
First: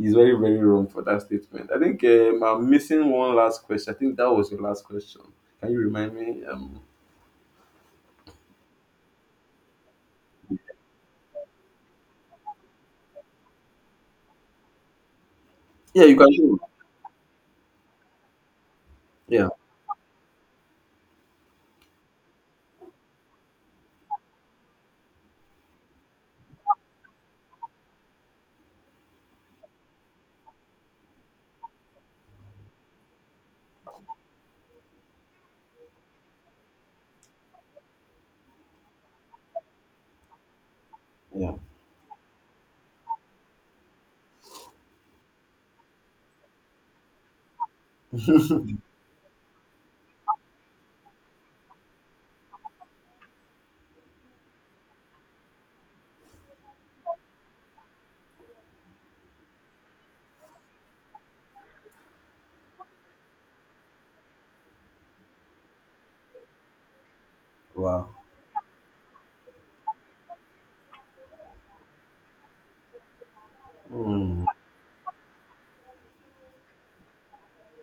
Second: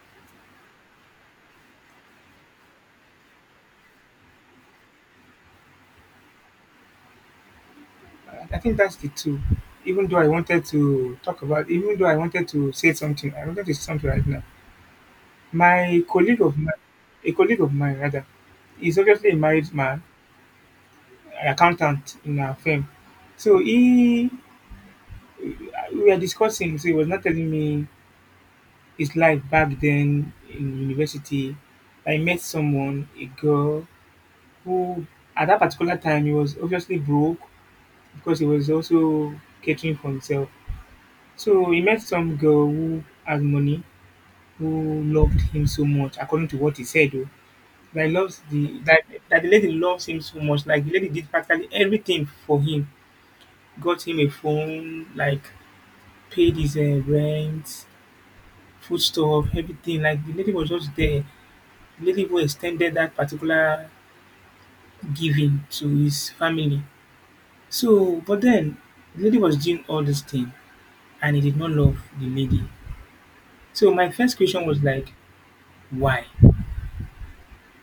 is very, very wrong for that statement. I think I'm missing one last question. I think that was your last question. Can you remind me? I think that's the two. Even though I wanted to say something, I wanted to say something right now. My Yeah, you can colleague of do. mine, a colleague of mine rather, is obviously a Yeah, married man, an accountant in our firm. So he, we were discussing. So he was not telling me his life back then in university. I met someone, a girl, who at that particular time he was obviously broke because he was also catering for himself. yeah. So he met some girl who had money, who loved him so much, according to what he said. Oh, that he loves the that that the lady loves him so much. Like the lady did practically everything for him. Got him a phone, like paid his rent, food stuff, everything. Like the lady was just there. The lady who extended that particular giving to his family. Wow. So, but then the lady was doing all this thing, and he did not love the lady. So my first Hmm. question was like, why?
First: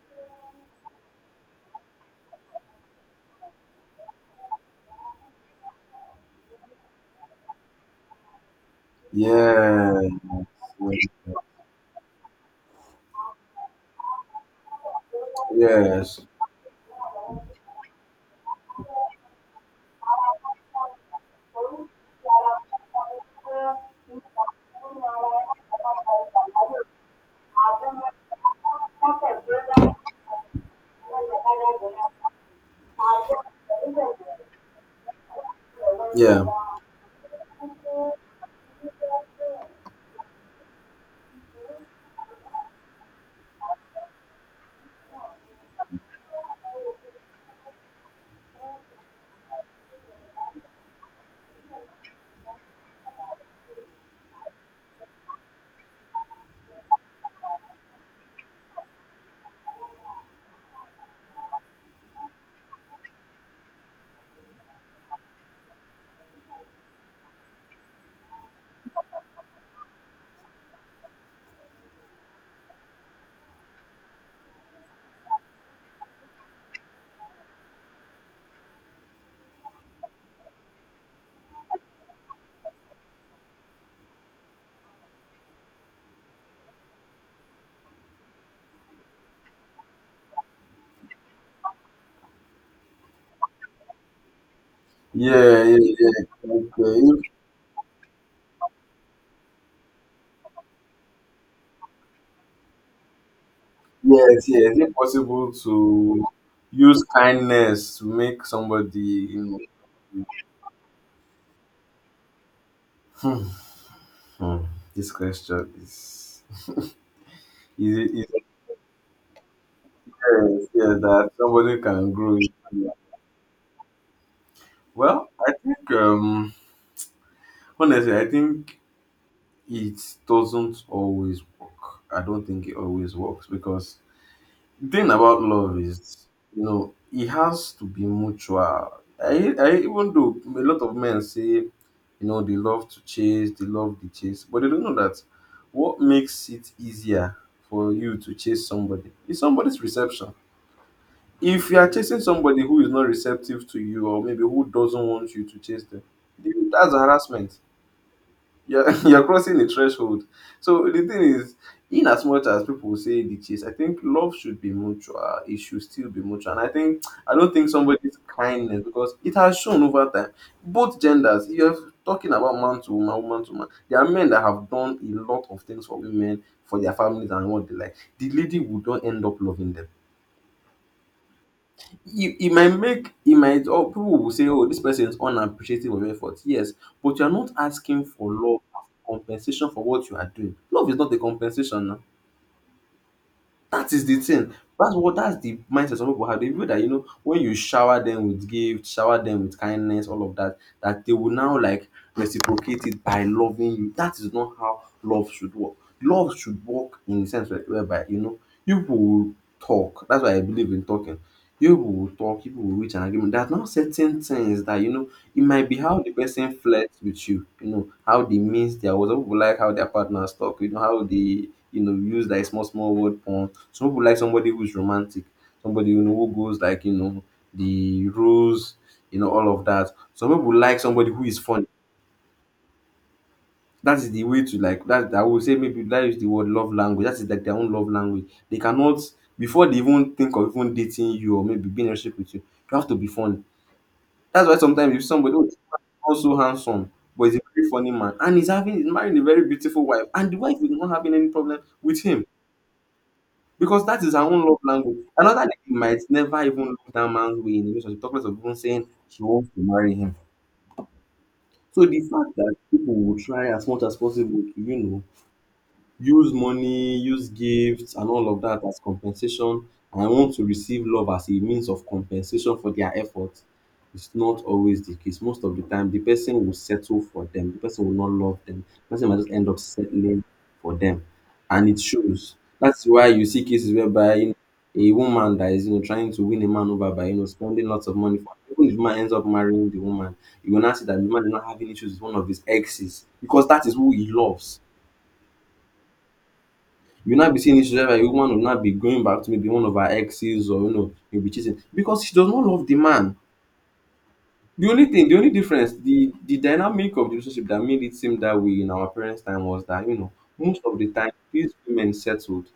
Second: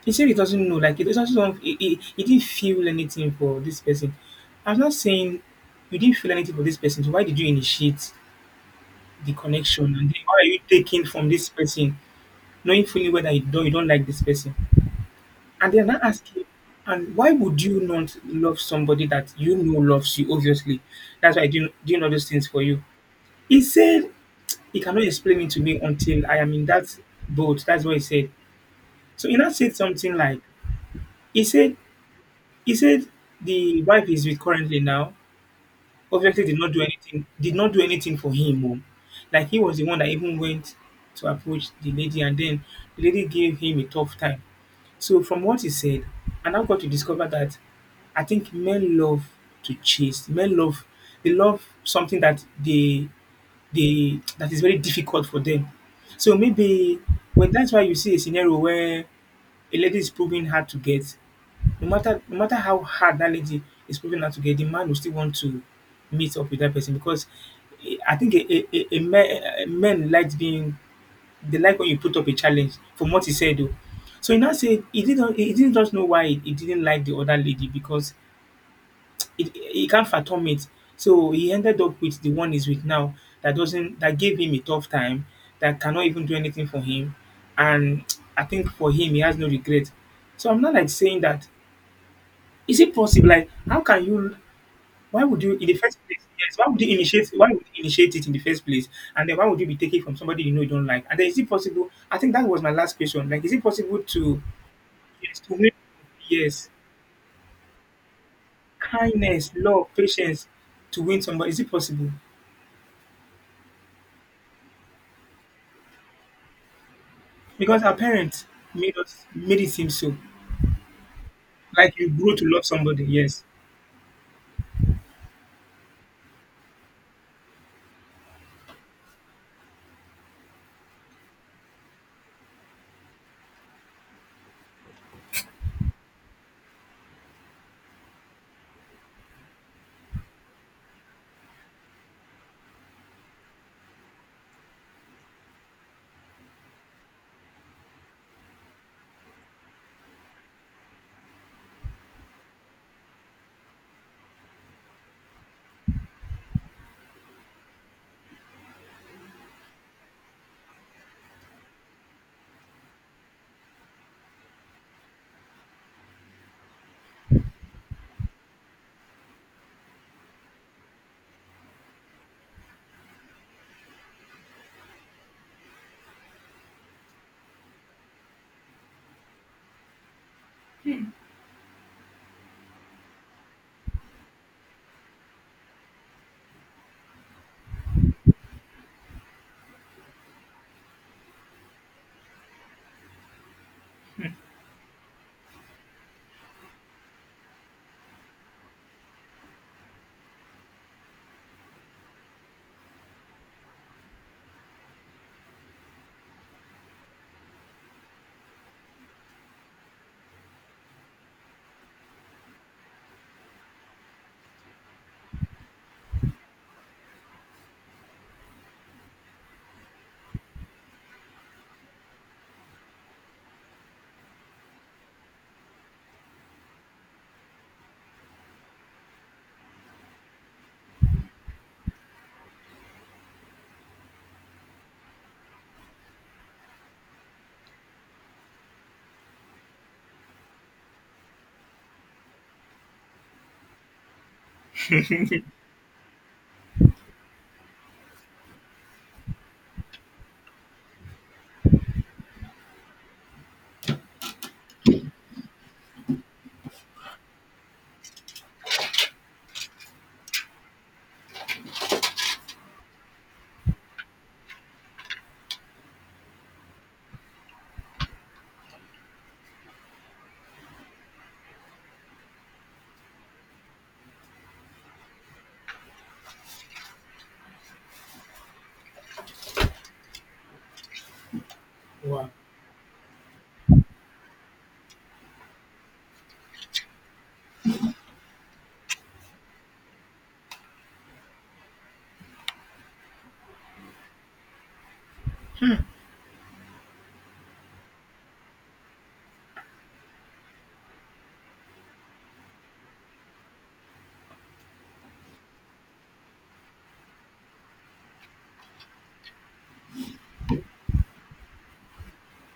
He said he doesn't know, like he doesn't know, he didn't feel anything for this person. I'm not saying you didn't feel anything for this person, so why did you initiate the connection? And Yes. then why are you taking from this person, knowing fully whether you don't like this person? And they are not Yes. asking. And why would you not love somebody that you know loves you, obviously? That's why doing all those things for you. He said he cannot explain it to me until I am in that boat. That's what he said. So he now said something like, he said He said the wife he's with currently now Yeah. obviously did not do anything for him. Oh. Like he was the one that even went to approach the lady and then the lady gave him a tough time. So from what he said, and I now got to discover that I think men love to chase. Men love they love something that they that is very difficult for them. So maybe when that's why you see a scenario where a lady is proving hard to get, no matter how hard that lady is proving her to get, the man will still want to meet up with that person because eh, I think a men likes being they like when you put up a challenge from what he said oh. So he now said he didn't just know why he didn't like the other lady because it he can't fathom it. So he ended up with the one he's with now that doesn't that gave him a tough time, that cannot even do anything for him. And I think for him he has no regret. So I'm not like saying that is it possible? Like, how can you why would you Yeah, in the yeah, first place yeah. yes, Okay. If- why would you initiate it in the first place? And then why would you be taking from somebody you know you don't like? And then is it possible I think that was my last question. Like, is it possible to yes, yes. If yes, possible to win to yes, use kindness to make somebody, kindness, you love, know. patience to win somebody? Is it possible? Hmm, hmm. This question is Because our is parents made it seem so. yes, yeah, that somebody Like you can grow grow to love into. somebody, yes. Well, I think honestly, I think it doesn't always work. I don't think it always works because the thing about love is, you know, it has to be mutual. I, even though a lot of men say, you know, they love to chase, they love the chase, but they don't know that what makes it easier for you to chase somebody is somebody's reception. If you are chasing somebody who is not receptive to you or maybe who doesn't want you to chase them, that's harassment. You're, you're crossing the threshold. So the thing is, in as much as people say the chase, I think love should be mutual. It should still be mutual. And I think I don't think somebody's kindness because it has shown over time. Both genders, if you're talking about man to woman, woman to man. There are men that have done a lot of things for women, for their families and what they like. The lady would not end up loving them e e might make e might or people will say oh dis person is unappreciative of effort, yes, but you are not asking for love as compensation for what you are doing. Love is not a compensation na. That is the thing. That's the mindset some people have. They feel that you know when you shower them with gifts, shower them with kindness, all of that, that they will now like reciprocate it by loving you. That is not how love should work. Love should work in the sense whereby you know you people will talk. That's why I believe in talking. You people will talk. People will reach an agreement. There are now certain things that you know it might be how the person flirts with you. You know how they means their words. Some people like how their partners talk. You know how they you know use like small small word porn. Some people like somebody who's romantic, somebody you know who goes like you know the rules, you know all of that. Some people like somebody who is funny. That is the way to like that. I would say maybe that is the word love language. That is like their own love language. They cannot before they even think of even dating you or maybe being in a relationship with you. You have to be funny. That's why sometimes if somebody is also handsome but he's a very funny man and he's marrying a very beautiful wife and the wife is not having any problem with him. Because that is her own love language. Another lady might never even look that man's way in a relationship, talkless of even saying she wants to marry him. So the fact that people will try as much as possible to, you know, use money, use gifts, and all of that as compensation. And I want to receive love as a means of compensation for their effort. It's not always the case. Most of the time, the person will settle for them. The person will not love them. The person might just end up settling for them, and it Wow. shows. That's why you see cases whereby you know, a woman that is you know trying to win a man over by you know spending lots of money, for even if the man ends up marrying the woman, you will not see that the man is not having issues with one of his exes because that is who he loves. You will now be seeing issues whereby a woman will not be going back to maybe one of her exes or you know maybe be cheating because she does not love the man. The only thing, the only difference, the dynamic of the relationship that made it seem that way in our parents' time was that you know most of the time these women settled.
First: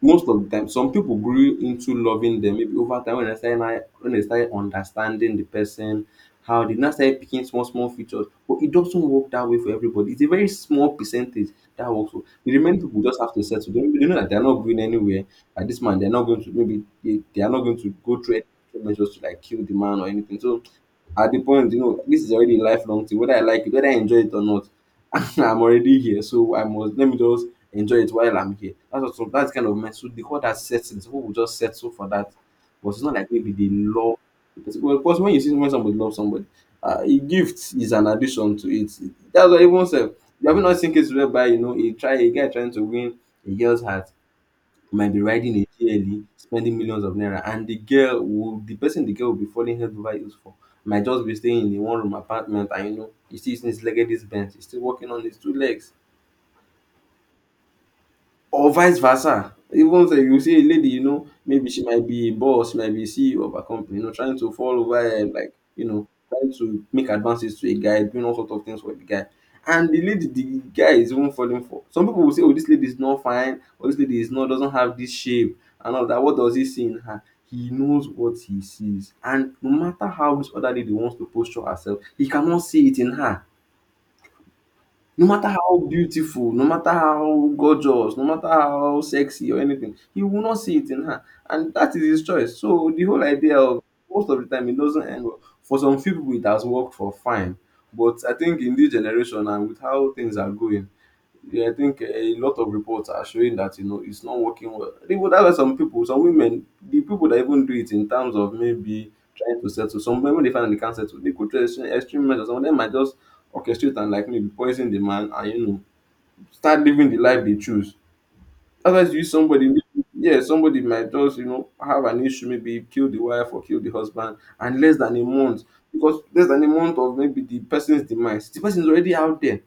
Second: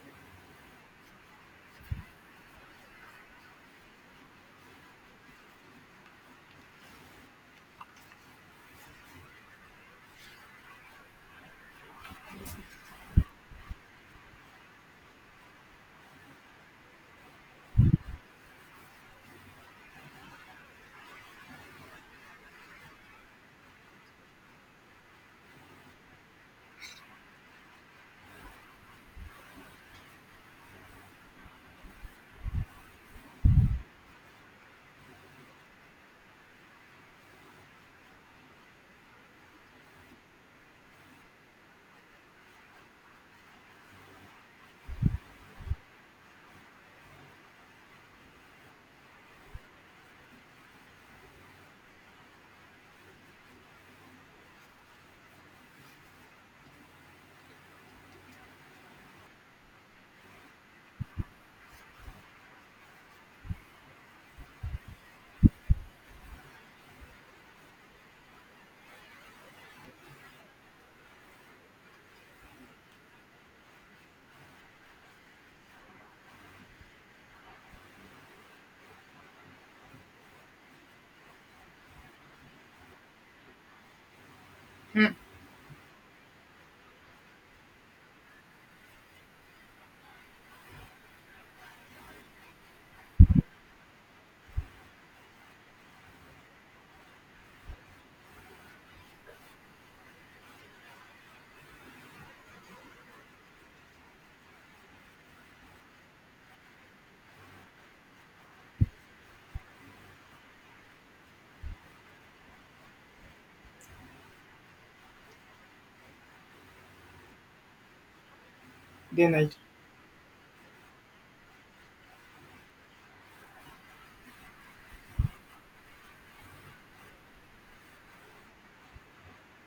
Most of the time some people grew into loving them maybe over time when they started now, when they started understanding the person, how they now started picking small small features, but it doesn't work that way for everybody. It's a very small percentage that works for. With the remaining people just have to settle. They know that they're not going anywhere at this man, they're not going to maybe, they are not going to go through any measures to like kill the man or anything. So at the point, you know, this is already a lifelong thing. Whether I like it, whether I enjoy it or not, I'm already here. So I must let me just enjoy it while I'm here. That's kind of mess. So they call that settling. Some people just settle for that. But it's not like maybe they love the person. Well, of course, when you see when somebody loves somebody, a gift is an addition to it. That's what everyone said. You have not seen cases whereby you know a try a guy trying to win a girl's heart, you might be riding a GLE, spending millions of naira, and the girl will, the girl will be falling head over heels for might just be staying in a one room apartment, and you know, he still sneeze legged this bent, he's still walking on his two legs, or vice versa. Even say you see a lady, you know, maybe she might be a boss, she might be CEO of a company, you know, trying to fall over and like, you know, trying to make advances to a guy, doing all sorts of things for the guy. And the lady, the guy is even falling for. Some people will say, oh, this lady is not fine, or this lady is not doesn't have this shape and all that. What does he see in her? He knows what he sees. And no matter how this other lady wants to posture herself, he cannot see it in her. No matter how beautiful, no matter how gorgeous, no matter how sexy or anything, he will not see it in her. And that is his choice. So the whole idea of most of the time it doesn't end well. For some few people it has worked for fine. But I think in this generation and with how things are going, yeah, I think a lot of reports are showing that you know it's not working well. I think that was some people, some women, the people that even do it in terms of maybe trying to settle. Some women when they find that they can't settle, they go to extreme, extreme measures. Some of them might just orchestrate and like maybe poison the man and you know start living the life they choose. Otherwise, you Then I somebody, yeah, somebody might just you know have an issue, maybe kill the wife or kill the husband, and less than a month, because less than a month of maybe the person's demise, the person is already out there.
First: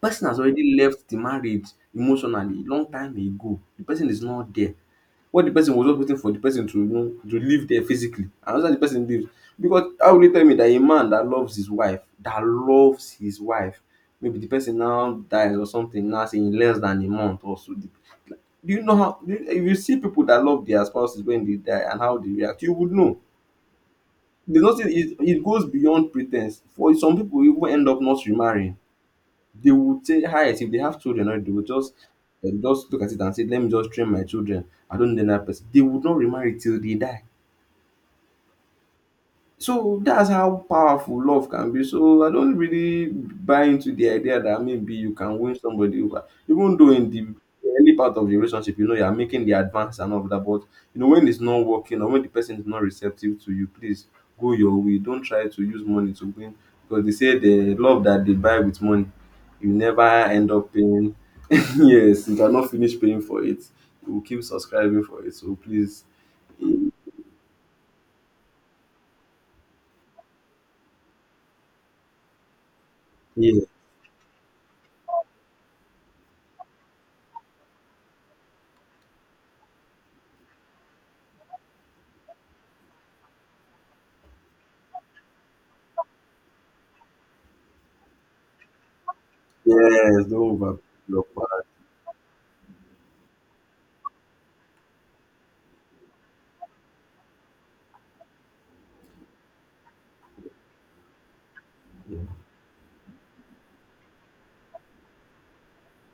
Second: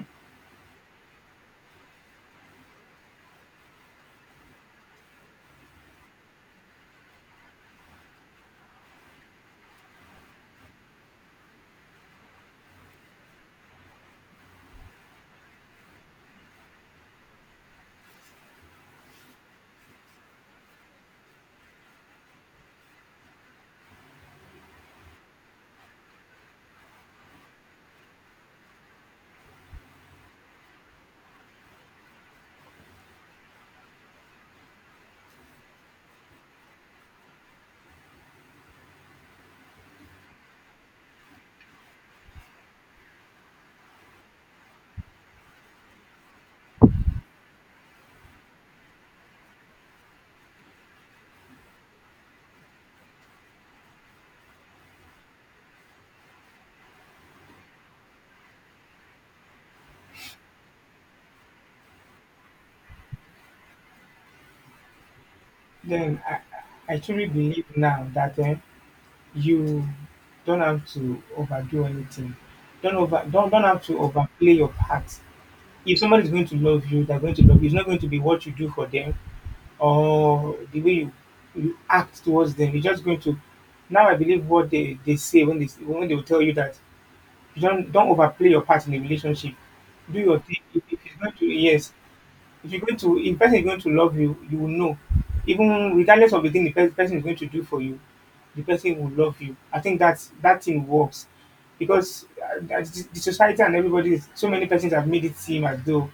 Person has already left the marriage emotionally long time ago. The person is not there. What the person was just waiting for the person to you know to live there physically, and after the person leaves, because how will you tell me that a man that loves his wife, that loves his wife, maybe the person now dies or something now say in less than a month or so. Do you know how, do you, if you see people that love their spouses when they die and how they react, you would know. There's nothing, it goes beyond pretense. For some people you even end up not remarrying. They would say highest if they have children, or they would just just look at it and say let me just train my children, I don't need another person. They would not remarry till they die. So that's how powerful love can be. So I don't really buy into the idea that maybe you can win somebody over, even though in the early part of the relationship, you know, you are making the advance and all of that. But you know, when it's not working or when the person is not receptive to you, please go your way. Don't try to use money to win, because they say the love that they buy with money, you never end up paying. yes, you cannot finish paying for it. You will keep subscribing for it. So please, then I truly believe now that eh, you don't have to overdo anything. Don't yes, have to overplay your part. If somebody's going to love you, they're going to love you. It's not going to be what you do for them or the way you, you act towards them. You're just going to now I believe what they say when they will tell you that you don't overplay your part in the relationship. Do yes, don't your thing. Overpay If it's your going to partner. yes, if you're going to if the person is going to love you, you will know. Even regardless of the thing the pe- person is going to do for you, the person will love you. I think that's that thing works because the society and everybody, is- so many persons have made it seem as though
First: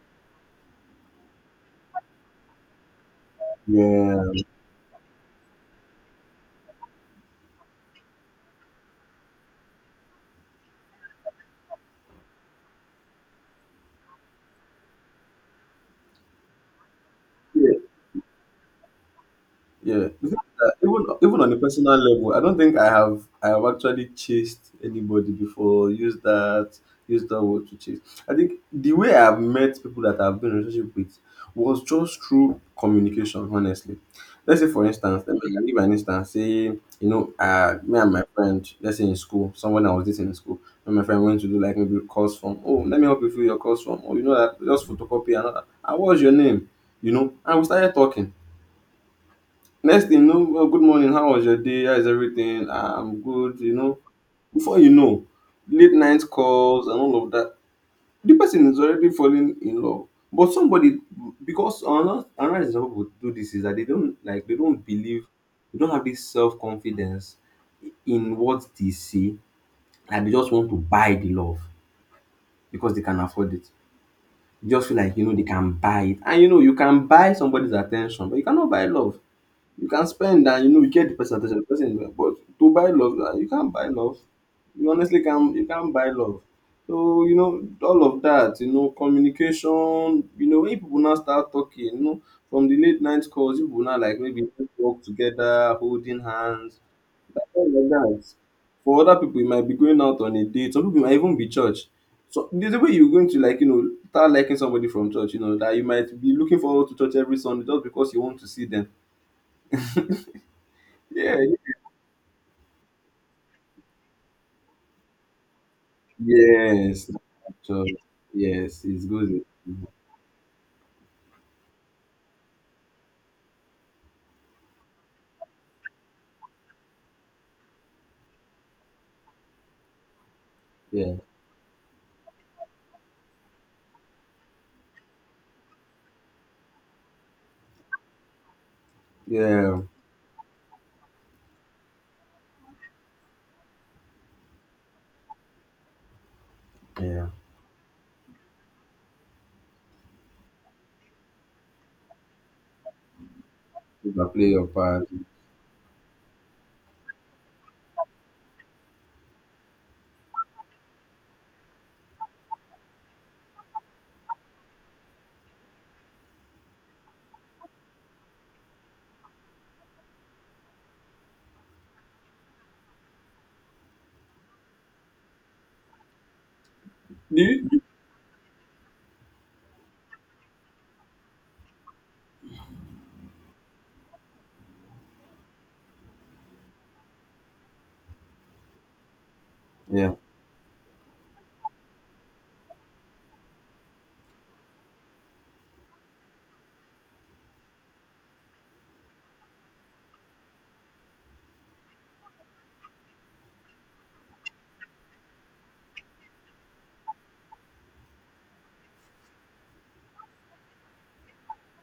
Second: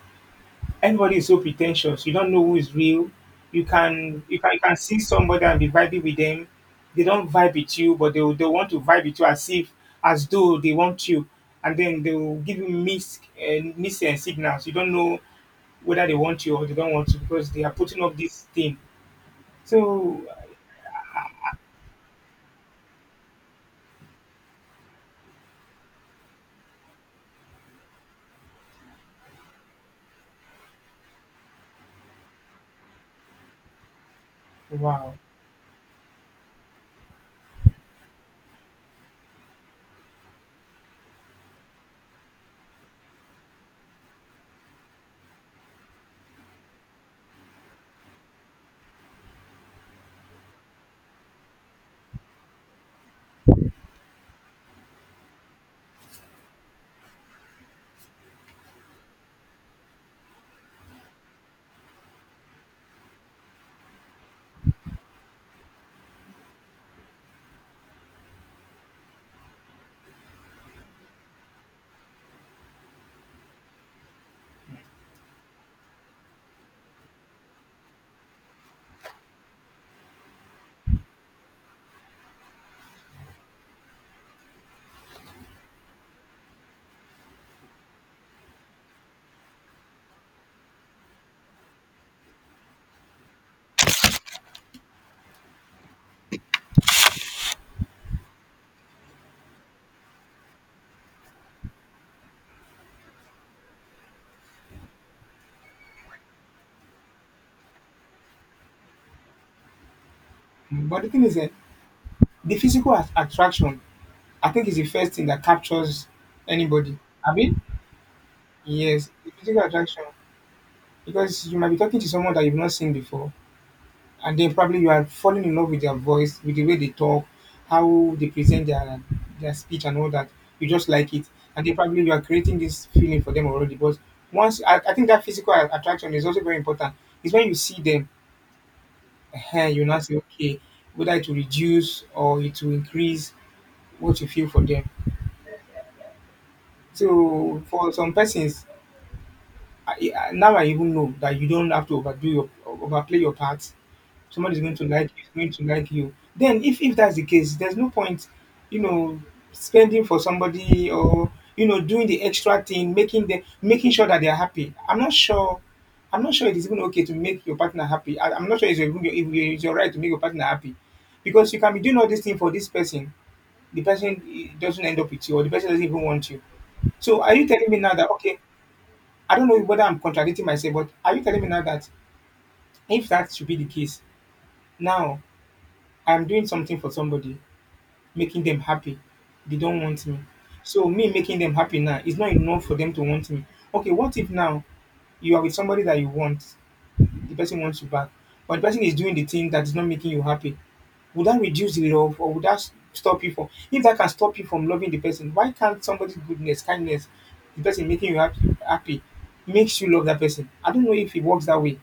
everybody is so pretentious. You don't know who is real. You can Yeah, you can you can see somebody and be vibing with them. They don't vibe with you, but they will- they want to vibe with you as if as though they want you, and then they will give you mis signals. You don't know whether they want you or they don't want you because they are yeah, putting up this thing. yeah. So, The thing is that. Even on a personal level, I don't think I have actually chased anybody before. Use that word to chase. I think the way I've met people that I've been in a relationship with was just through communication. Honestly, let's say for wow. instance, let me give an instance. Say you know, me and my friend, let's say in school, someone I was dating in school, and my friend went to do like maybe a course form. Oh, let me help you fill your course form. Oh, you know that just photocopy and all that. Ah, what's your name? You know, and we started talking. Next thing you know, "Well, good morning. How was your day? How is everything? Ah, I'm good." You know, before you know, late night calls and all of that. The person is already falling in love. But somebody, because another example people do this is that they don't like they don't believe, they don't have this self confidence in what they see, and they just want to buy the love because they can afford it. They just feel like they can buy it, and you can buy somebody's attention, but you cannot buy love. You can spend and you get the percentage, at the person, but to buy love, you can't buy love. You honestly can't, you can't buy love. So all of that, communication, when people now start talking, from the late night calls, people now like maybe work together, holding hands, all of that. For other people, you might be going out on a date. Some people might even be church. So there's a way you're going to like start liking somebody from church, that you might be looking forward to church every Sunday just because you want to see them. But the thing is, Yeah. eh, the physical at- attraction, I think, is the first thing that captures anybody. Yes. I mean, So, yes, it's yes, the good. physical attraction. Because you might be talking to someone that you've not seen before, and then probably you are falling in love with their voice, with the way they talk, how they present their speech, and all that. You just like Yeah. it, and then probably you are creating this feeling for them already. But once I think that physical a- attraction is also very important. It's when you see them Ehen, Yeah. you now say, okay, whether it will reduce or it will increase what you feel for them. Yeah. So for some persons, now I even know that you don't have to overdo your overplay your part. You can play Somebody's your going to part. like you, Do is going to like you. Then if that's the case, there's no point, you know, spending for somebody or you know, doing the extra thing, making sure that they're happy. I'm not sure it is even okay to make your partner happy. I'm not sure it's your, if it's your right to make your partner happy. Because you can be doing all these things for this person, the person eh, doesn't end up with you or the person doesn't even want you. So are you telling me you? now that okay, I don't know whether I'm contradicting myself, but are you telling me now that if that should be the case, now I'm doing something for somebody, making them happy. They don't want Yeah. me. So me making them happy now is not enough for them to want me. Okay, what if now you are with somebody that you want, the person wants you back, but the person is doing the thing that is not making you happy? Would that reduce the love, or would that stop you from, if that can stop you from loving the person, why can't somebody's goodness, kindness, the person making you happy makes you love that person? I don't know if it works that way.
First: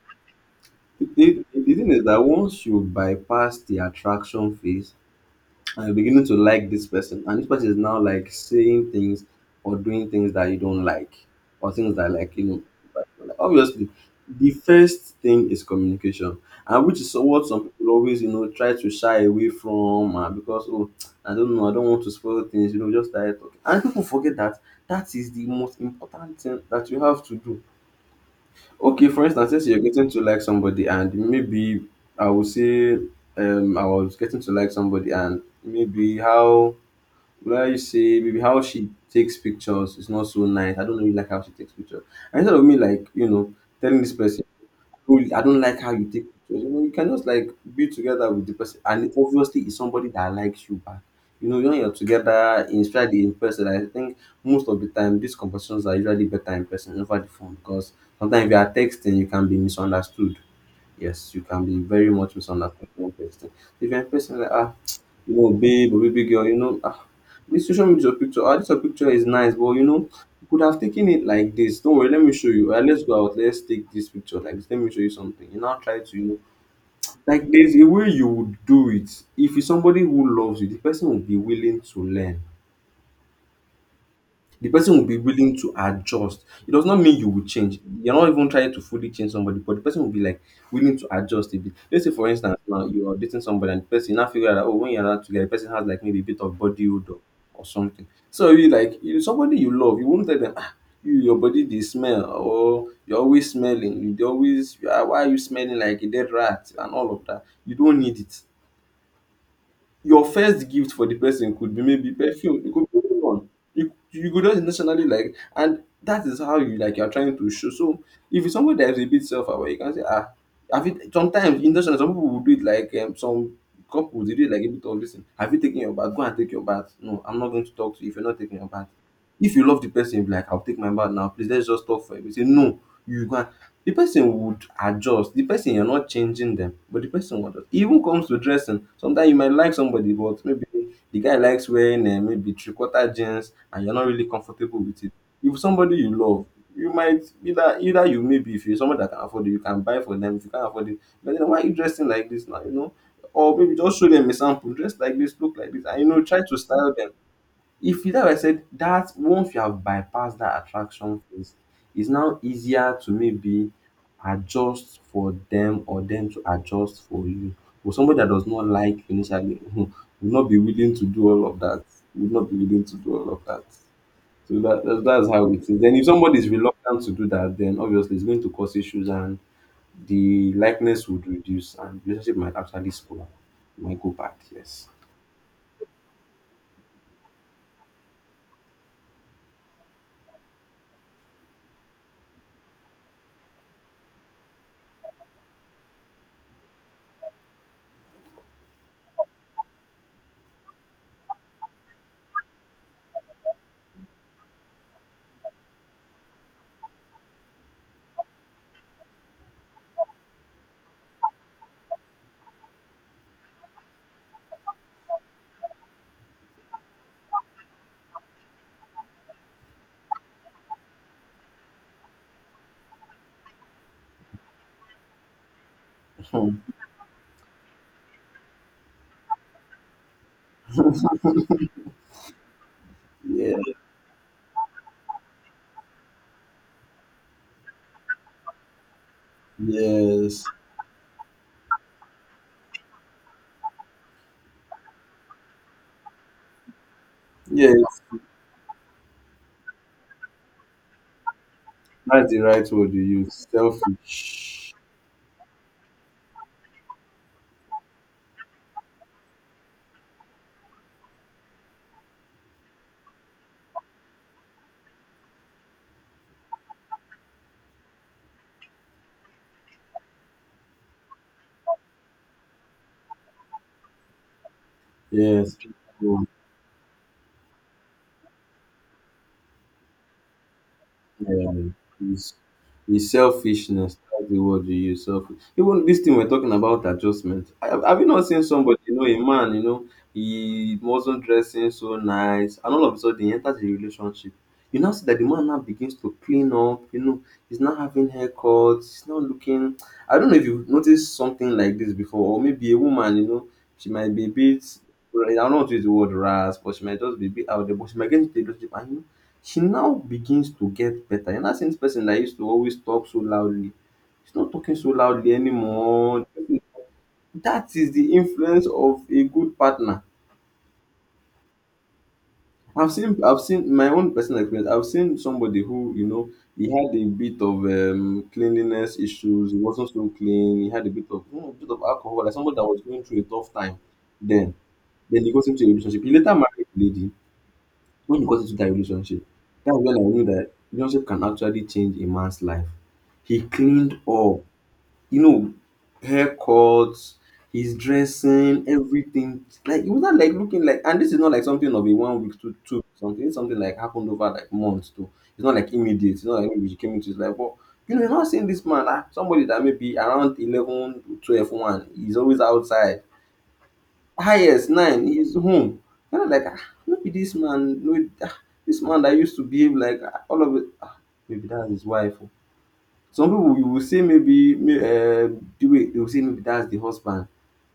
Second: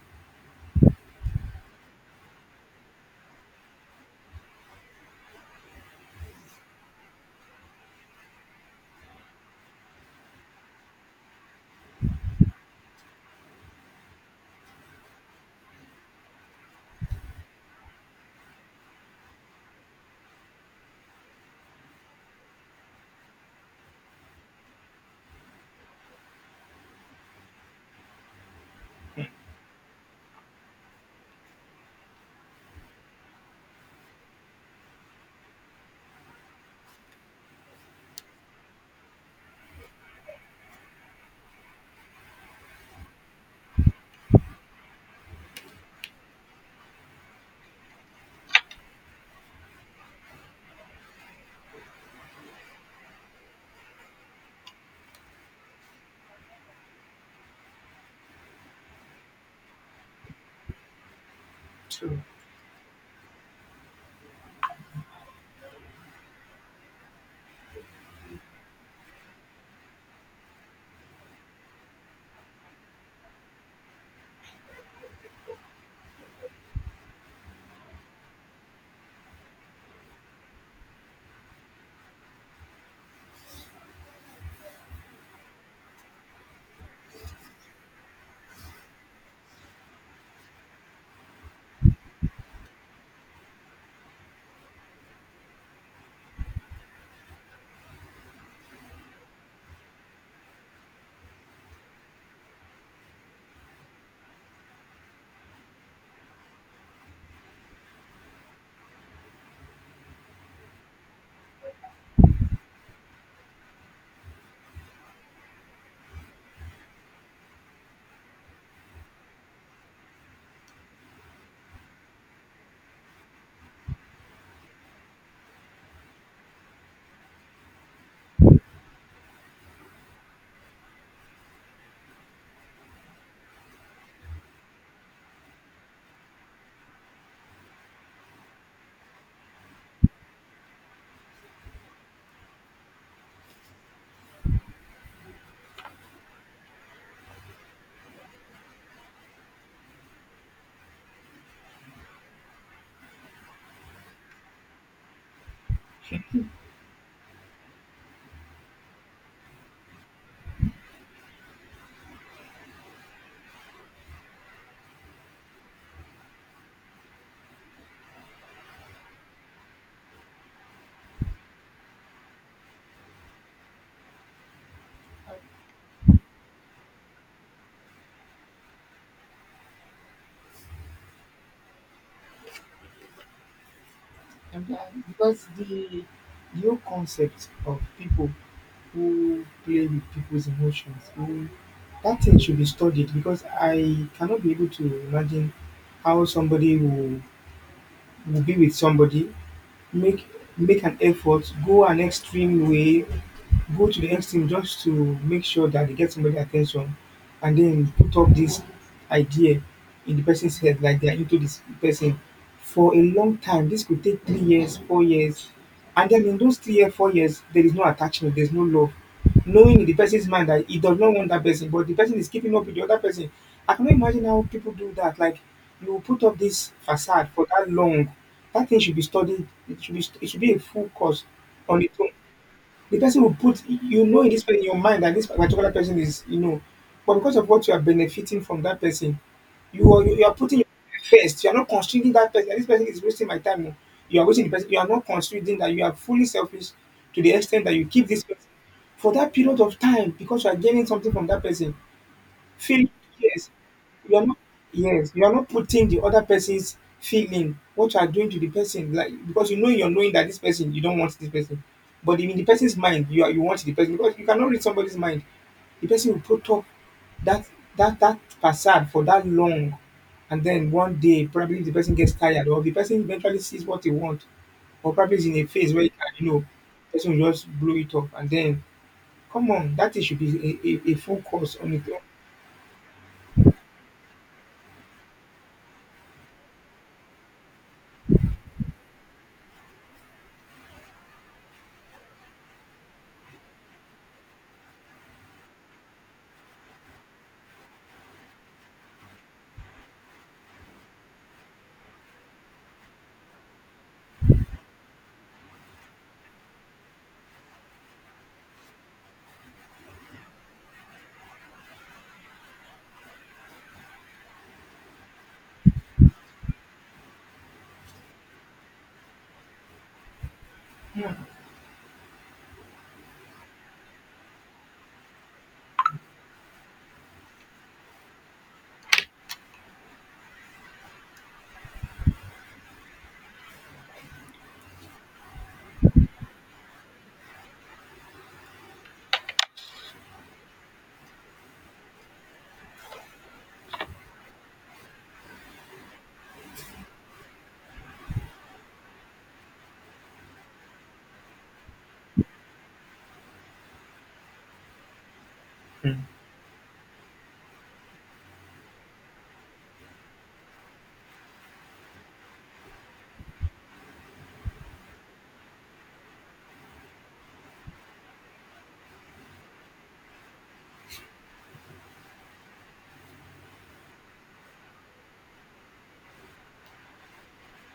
The thing is that once you bypass the attraction phase and you're beginning to like this person, and this person is now like saying things or doing things that you don't like, or things that like obviously, the first thing is communication, and which is what some people always, try to shy away from, because, oh, I don't know, I don't want to spoil things, just started talking. And people forget that that is the most important thing that you have to do. Okay, for instance, since you're getting to like somebody, and maybe I would say, I was getting to like somebody, and maybe how, well, you see, maybe how she takes pictures is not so nice. I don't really like how she takes pictures. And instead of me, like, telling this person, "Oh, I don't like how you take pictures," you can just like be together with the person. And obviously, it's somebody that likes you back. You know, when you're together, in especially in person, I think most of the time, these conversations are usually better in person over the phone, because sometimes if you are texting, you can be misunderstood. Yes, you can be So very much misunderstood when texting. If you're in person, like, babe or baby girl, this social media picture, this your picture is nice, but you could have taken it like this. Don't worry, let me show you. Let's go out, let's take this picture like this. Let me show you something. You now try to, like there's a way you would do it. If it's somebody who loves you, the person will be willing to learn, the person will be willing to adjust. It does not mean you will change. You're not even trying to fully change somebody, but the person will be like willing to adjust a bit. Let's say, for instance, now you are dating somebody and the person, you now figure out that, oh, when you're not together, the person has like maybe a bit of body odor or something. So you like, you somebody you love, you won't tell them, your body, they smell, or you're always smelling. You dey always, why are you smelling like a dead rat and all of that? You don't need it. Your first gift for the person could be maybe perfume. It could be anyone. You could just intentionally, like, and that is how, you like, you're trying to show. So if it's someone that is a bit self-aware, you can say, have it. Sometimes intentionally some people will do it like, some couples, they do it like a bit of, listen, have you taken your bath? Go and take your bath. No, I'm not going to talk to you if you're not taking your bath. If you love the person, you'll be like, I'll take my bath now, please, let's just talk for a bit. Say no, you go and, the person would adjust. The person, you're not changing them, but the person would adjust. Even comes to dressing. Sometimes you might like somebody, but maybe the guy likes wearing, maybe three quarter jeans, and you're not really comfortable with it. If somebody you love, you might either, either you maybe if you're someone that can afford it, you can buy for them. If you can't afford it, but then why are you dressing like this now? You know, or maybe just show them a sample. Dress like this, look like this, and you know, try to style them, if you that I said, that once you have bypassed that attraction phase, it's now easier to maybe adjust for them or them to adjust for you. For somebody that does not like initially will not be willing to do all of that. Would not be willing to do all of that. So that, that's how it is. Then if somebody is reluctant to do that, then obviously it's going to cause issues and the likeness would reduce and relationship might actually spoil. Might go back, okay. yes. Because the, your concept of people who play with people's emotions, who, that thing should be studied because I cannot be able to imagine how somebody who will be with somebody, make make an effort, go an extreme way, go to the extreme just to make sure that they get somebody attention and then put up this idea in the person's head like they are into this person for a long time. This could take 3 years, 4 years, and then in those 3 years, 4 years, there is no attachment, there's no love. Knowing in the person's mind that he does not want that person, but the person is keeping up with the other person. I cannot imagine how people do that. Like, you will put up Hmm. this facade for that long. That thing should be studied. It should be, it should be a full course on its own. The person will Yeah. put, you know, in this, in your mind that this particular person is, you know, but because of what you are benefiting from that person, you are, you are Yes. putting your first. You are not considering that person. This person is wasting my time. Oh. You are wasting the person. You are not considering that you are fully selfish to the extent that Yeah. you keep this person for that period of time because you are gaining something from that person. That's the right Feeling, word you use. yes. You are not, Selfish. yes, you are not putting the other person's feeling, what you are doing to the person, like because you know, you're knowing that this person, you don't want this person. But in the person's mind, you are, you want the person because you cannot read somebody's mind. The person will put up that, that facade for that long, and then one day probably the person gets tired or the person eventually sees what they want, or probably is in a Yes. phase where you can, People you know, person will just blow it up. And then come on, that thing should be a, a full course on its is is selfishness. That's the word you use. Selfish. Even this thing we're talking about, adjustment. Have you not seen somebody, you know, a man, you know, he wasn't dressing so nice, and all of a sudden he enters a relationship. You now see that the man now begins to clean up. You know, he's not having haircuts, he's not looking. I don't know if you've noticed something like this before, or maybe a woman, you know, she might be a bit, I don't want to use the word rasp, but she might just be a bit out there, but she might get into the relationship and she now begins to get better. You now see dis person that used to always talk so loudly, she's not talking so loudly anymore. That is the influence of a good partner. I've seen my own personal experience. I've seen somebody who, you know, he had a bit of cleanliness issues, he wasn't so clean, he had a bit of, you know, a bit of alcohol, like somebody that was going through a tough time then. Then he got into a relationship. He later married a lady. When you got into that relationship, that's when I knew that relationship can actually change a man's life. He cleaned up, you know, haircuts, his dressing, everything. Like, it was not like looking like, and this is not like something of a one week to two something. It's something like happened over like months too. It's not like own. immediate. It's not like maybe she came into his life, but you know, you're not seeing this man, somebody that maybe around 11, 12, one 12, he's always outside, highest nine is home. And I'm like, no be this man, no, be- this man that used to behave like, all of it. Maybe that's his wife. Oh. Some people, you will say, maybe, the way they will say, maybe that's the husband,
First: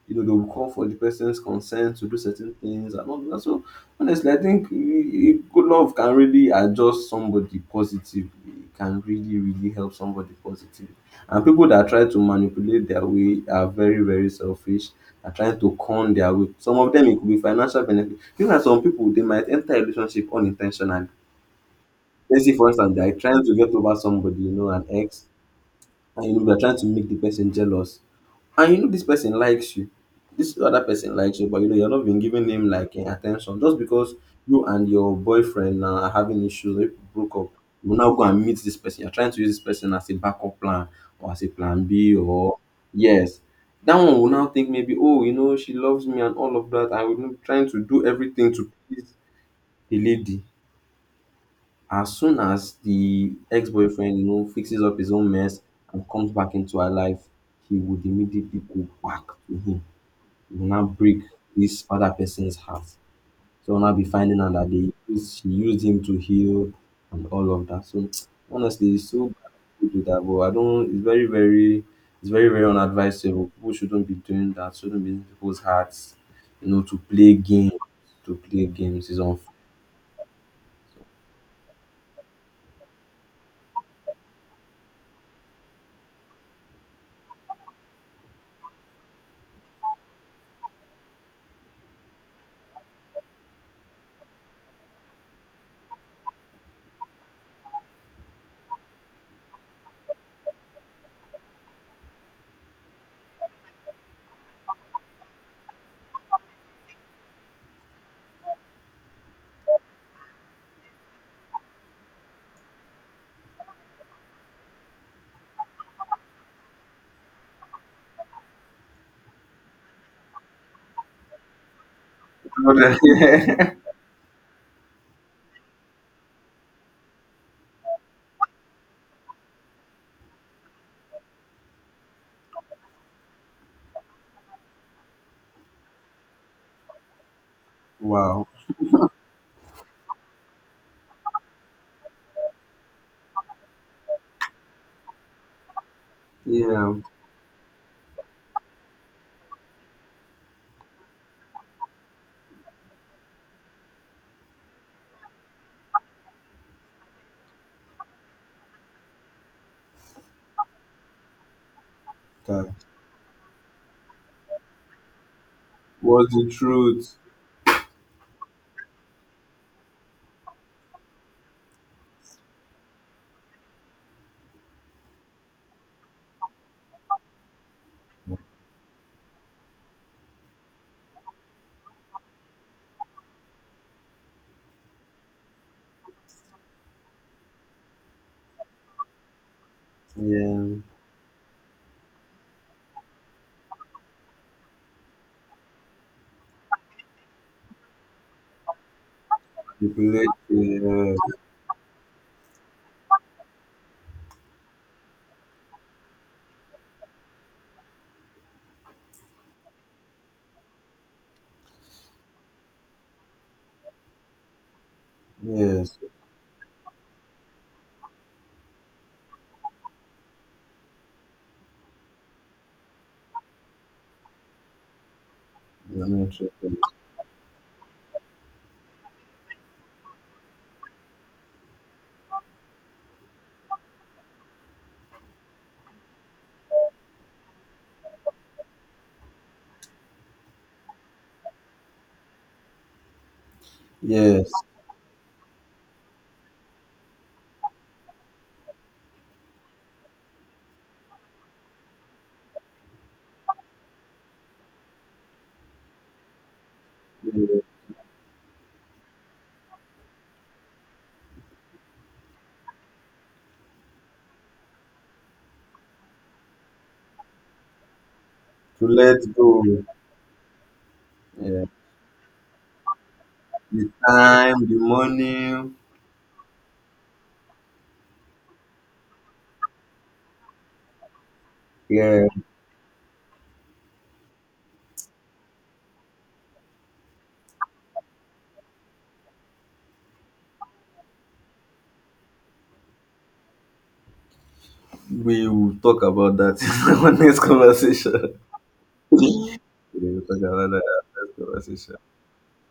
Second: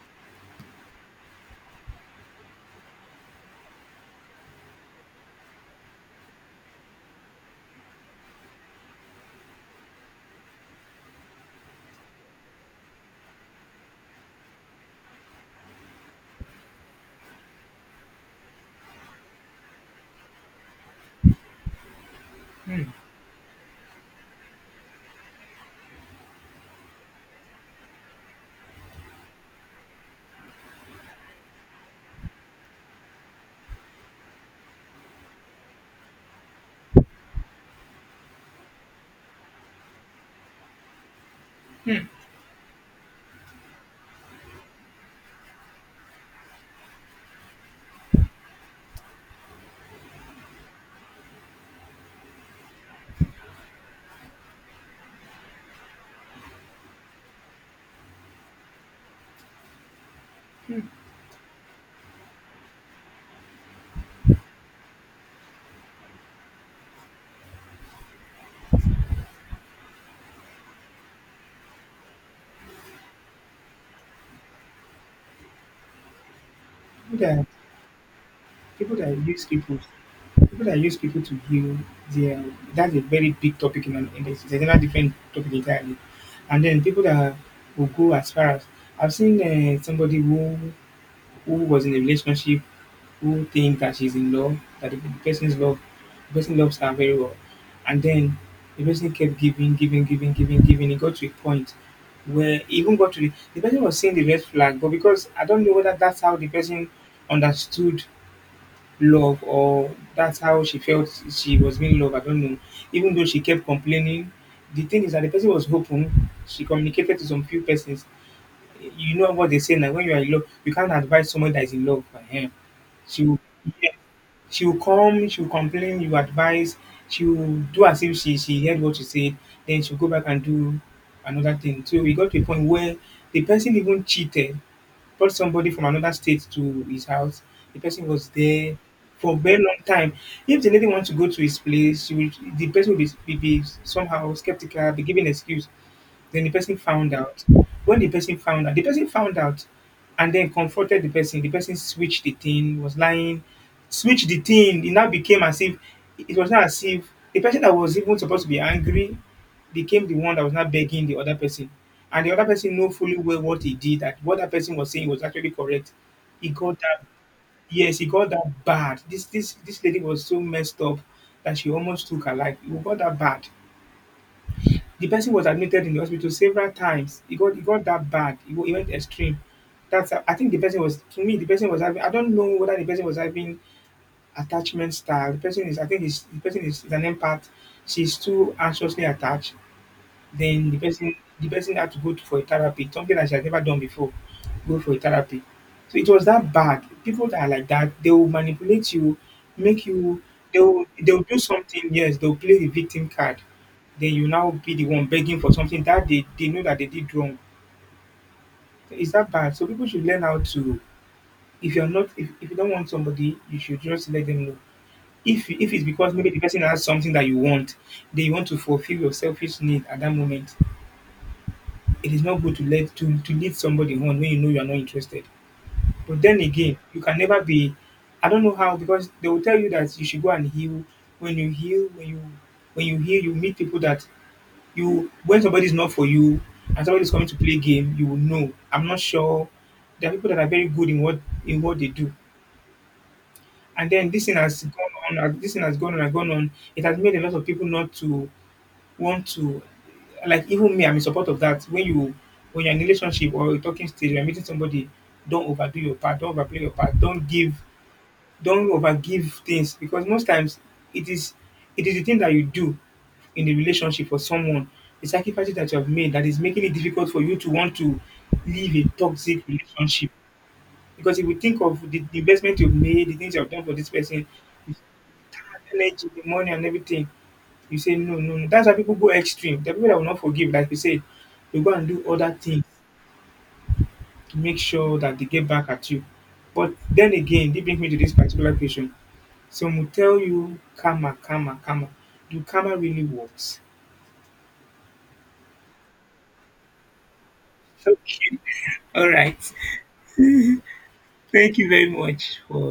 you know, they'll call for the person's consent to do certain things and all that. So honestly, I think, good love can really adjust somebody positively. It can really, really help somebody positively. And people that try to manipulate their way are very, very selfish. Are trying to con their way. Some of them, it could be financial benefit. You know, some people they might enter a relationship unintentionally. Let's say, for Hmm, instance, they are trying to get over somebody, you know, an ex, and you know, we are trying to make the person jealous, and you know, this person likes you, this other person likes you, but you know, you're not been giving him like, attention, just because you and your boyfriend now are having issues, you broke up, you will now go and meet this person, you're trying to use this person as a backup plan, or as a plan B, or yes, that one will now think, maybe, oh, you know, she loves me and all of that, I will be trying to do everything to please the lady. As soon as the ex-boyfriend, you know, fixes up his own mess and comes back into her life, he would immediately go back to him. He will now break this other person's heart. So will now be finding out that they used, she used him to heal and all of that. So honestly, it's so bad, people do that, but I don't. It's very, very unadvisable. People shouldn't be doing that. Shouldn't be in people's hearts, you know, to people play that, games. To play people games that is use unfair. people people that use people to heal their, that's a very big topic in an, in this, it's another different topic entirely. And then people that will go as far as, I've seen somebody who was in a relationship, who think that she's in love, that the person's love, the person loves her very well. And then the person kept giving. It got to a point where it even got to the person was seeing the red flag, but because I don't know whether that's how the person understood love or that's how she felt she was being loved, I don't know. Even though she kept complaining, the thing is that the person was open. She communicated to some few persons. You know what they say now. When you are in love, you can't advise someone that is in love. For him. She will, yeah, she will come. She will complain. You advise. She will do as if she, heard what you said. Then she'll go back and do another thing. So we got to a point where the person even cheated, brought somebody from another state to his house. The person was Wow. there for a very long time. If the lady wants to go to his place, she will, the person will be somehow skeptical, be giving excuse. Then the person Yeah. found out. When the person found out, the person found out and then confronted the person. The person switched the thing, was lying, switched the thing. It now became as if, it was not as if the person that was even supposed to be angry became the one that was not begging the other person. And the other person knew fully well what he did, that what that person was saying was actually correct. Was He the got that, truth. yes, he got that bad. This lady was so messed up that she almost took her life. It got that bad. The person was admitted in the hospital several times. It got, that bad. It, it went extreme. That's how, I think the person was, to me, the person was having, I don't know whether the person was having attachment style. The person is, I think is, the person is an empath. She's too anxiously attached. Then Yeah. The person had to for a therapy, something that she has never done before, go for a therapy. So it was that bad. People that are like that, they will manipulate you, make you, Manipulate. they'll Yeah. they'll do something, yes, they'll play the victim card. Then you now be the one begging for something that they know that they did wrong. It's that bad. So people should learn how to, if you're not, if you don't want somebody, you should just let them know. If, it's Yes. because maybe the person has something that you want, they want to fulfill your selfish need at that moment. It is not good to let, to lead somebody on when you know you are not interested. You're not But then interested. again, you can never be. I don't know how, because they will tell you that you should go and heal. When you heal, when you, when you heal, you meet people that, you, when somebody is not for you and somebody is coming to play game, you will know. I'm not sure. There are people that are very good in what, in what they do, and then this thing Yes. has gone on. This thing has gone on and gone on. It has made a lot of people not to want to, like even me, I'm in support of that. When you, when you're in a relationship or a talking stage, you're meeting somebody, don't overdo your part, don't overplay your part, don't give, Yeah. don't overgive things because most times it is, it is the thing that you do in the relationship for someone, the sacrifices that you have made that is making it difficult for you to want to leave To a let toxic go. relationship. Because if you think Yeah. of the investment you've made, the things you've done for this The person, time, the the money. energy, the money and everything, you say no, no, no. That's why people go extreme. The people that will not forgive, like you say, they go and do Yeah. other things to make sure that they get back at you. But then again, they bring me to this particular question. Some will tell you karma, karma, karma. Do karma really works? We will talk about that in our next conversation. Okay. All right. We will talk about that in our next Thank you very conversation. much for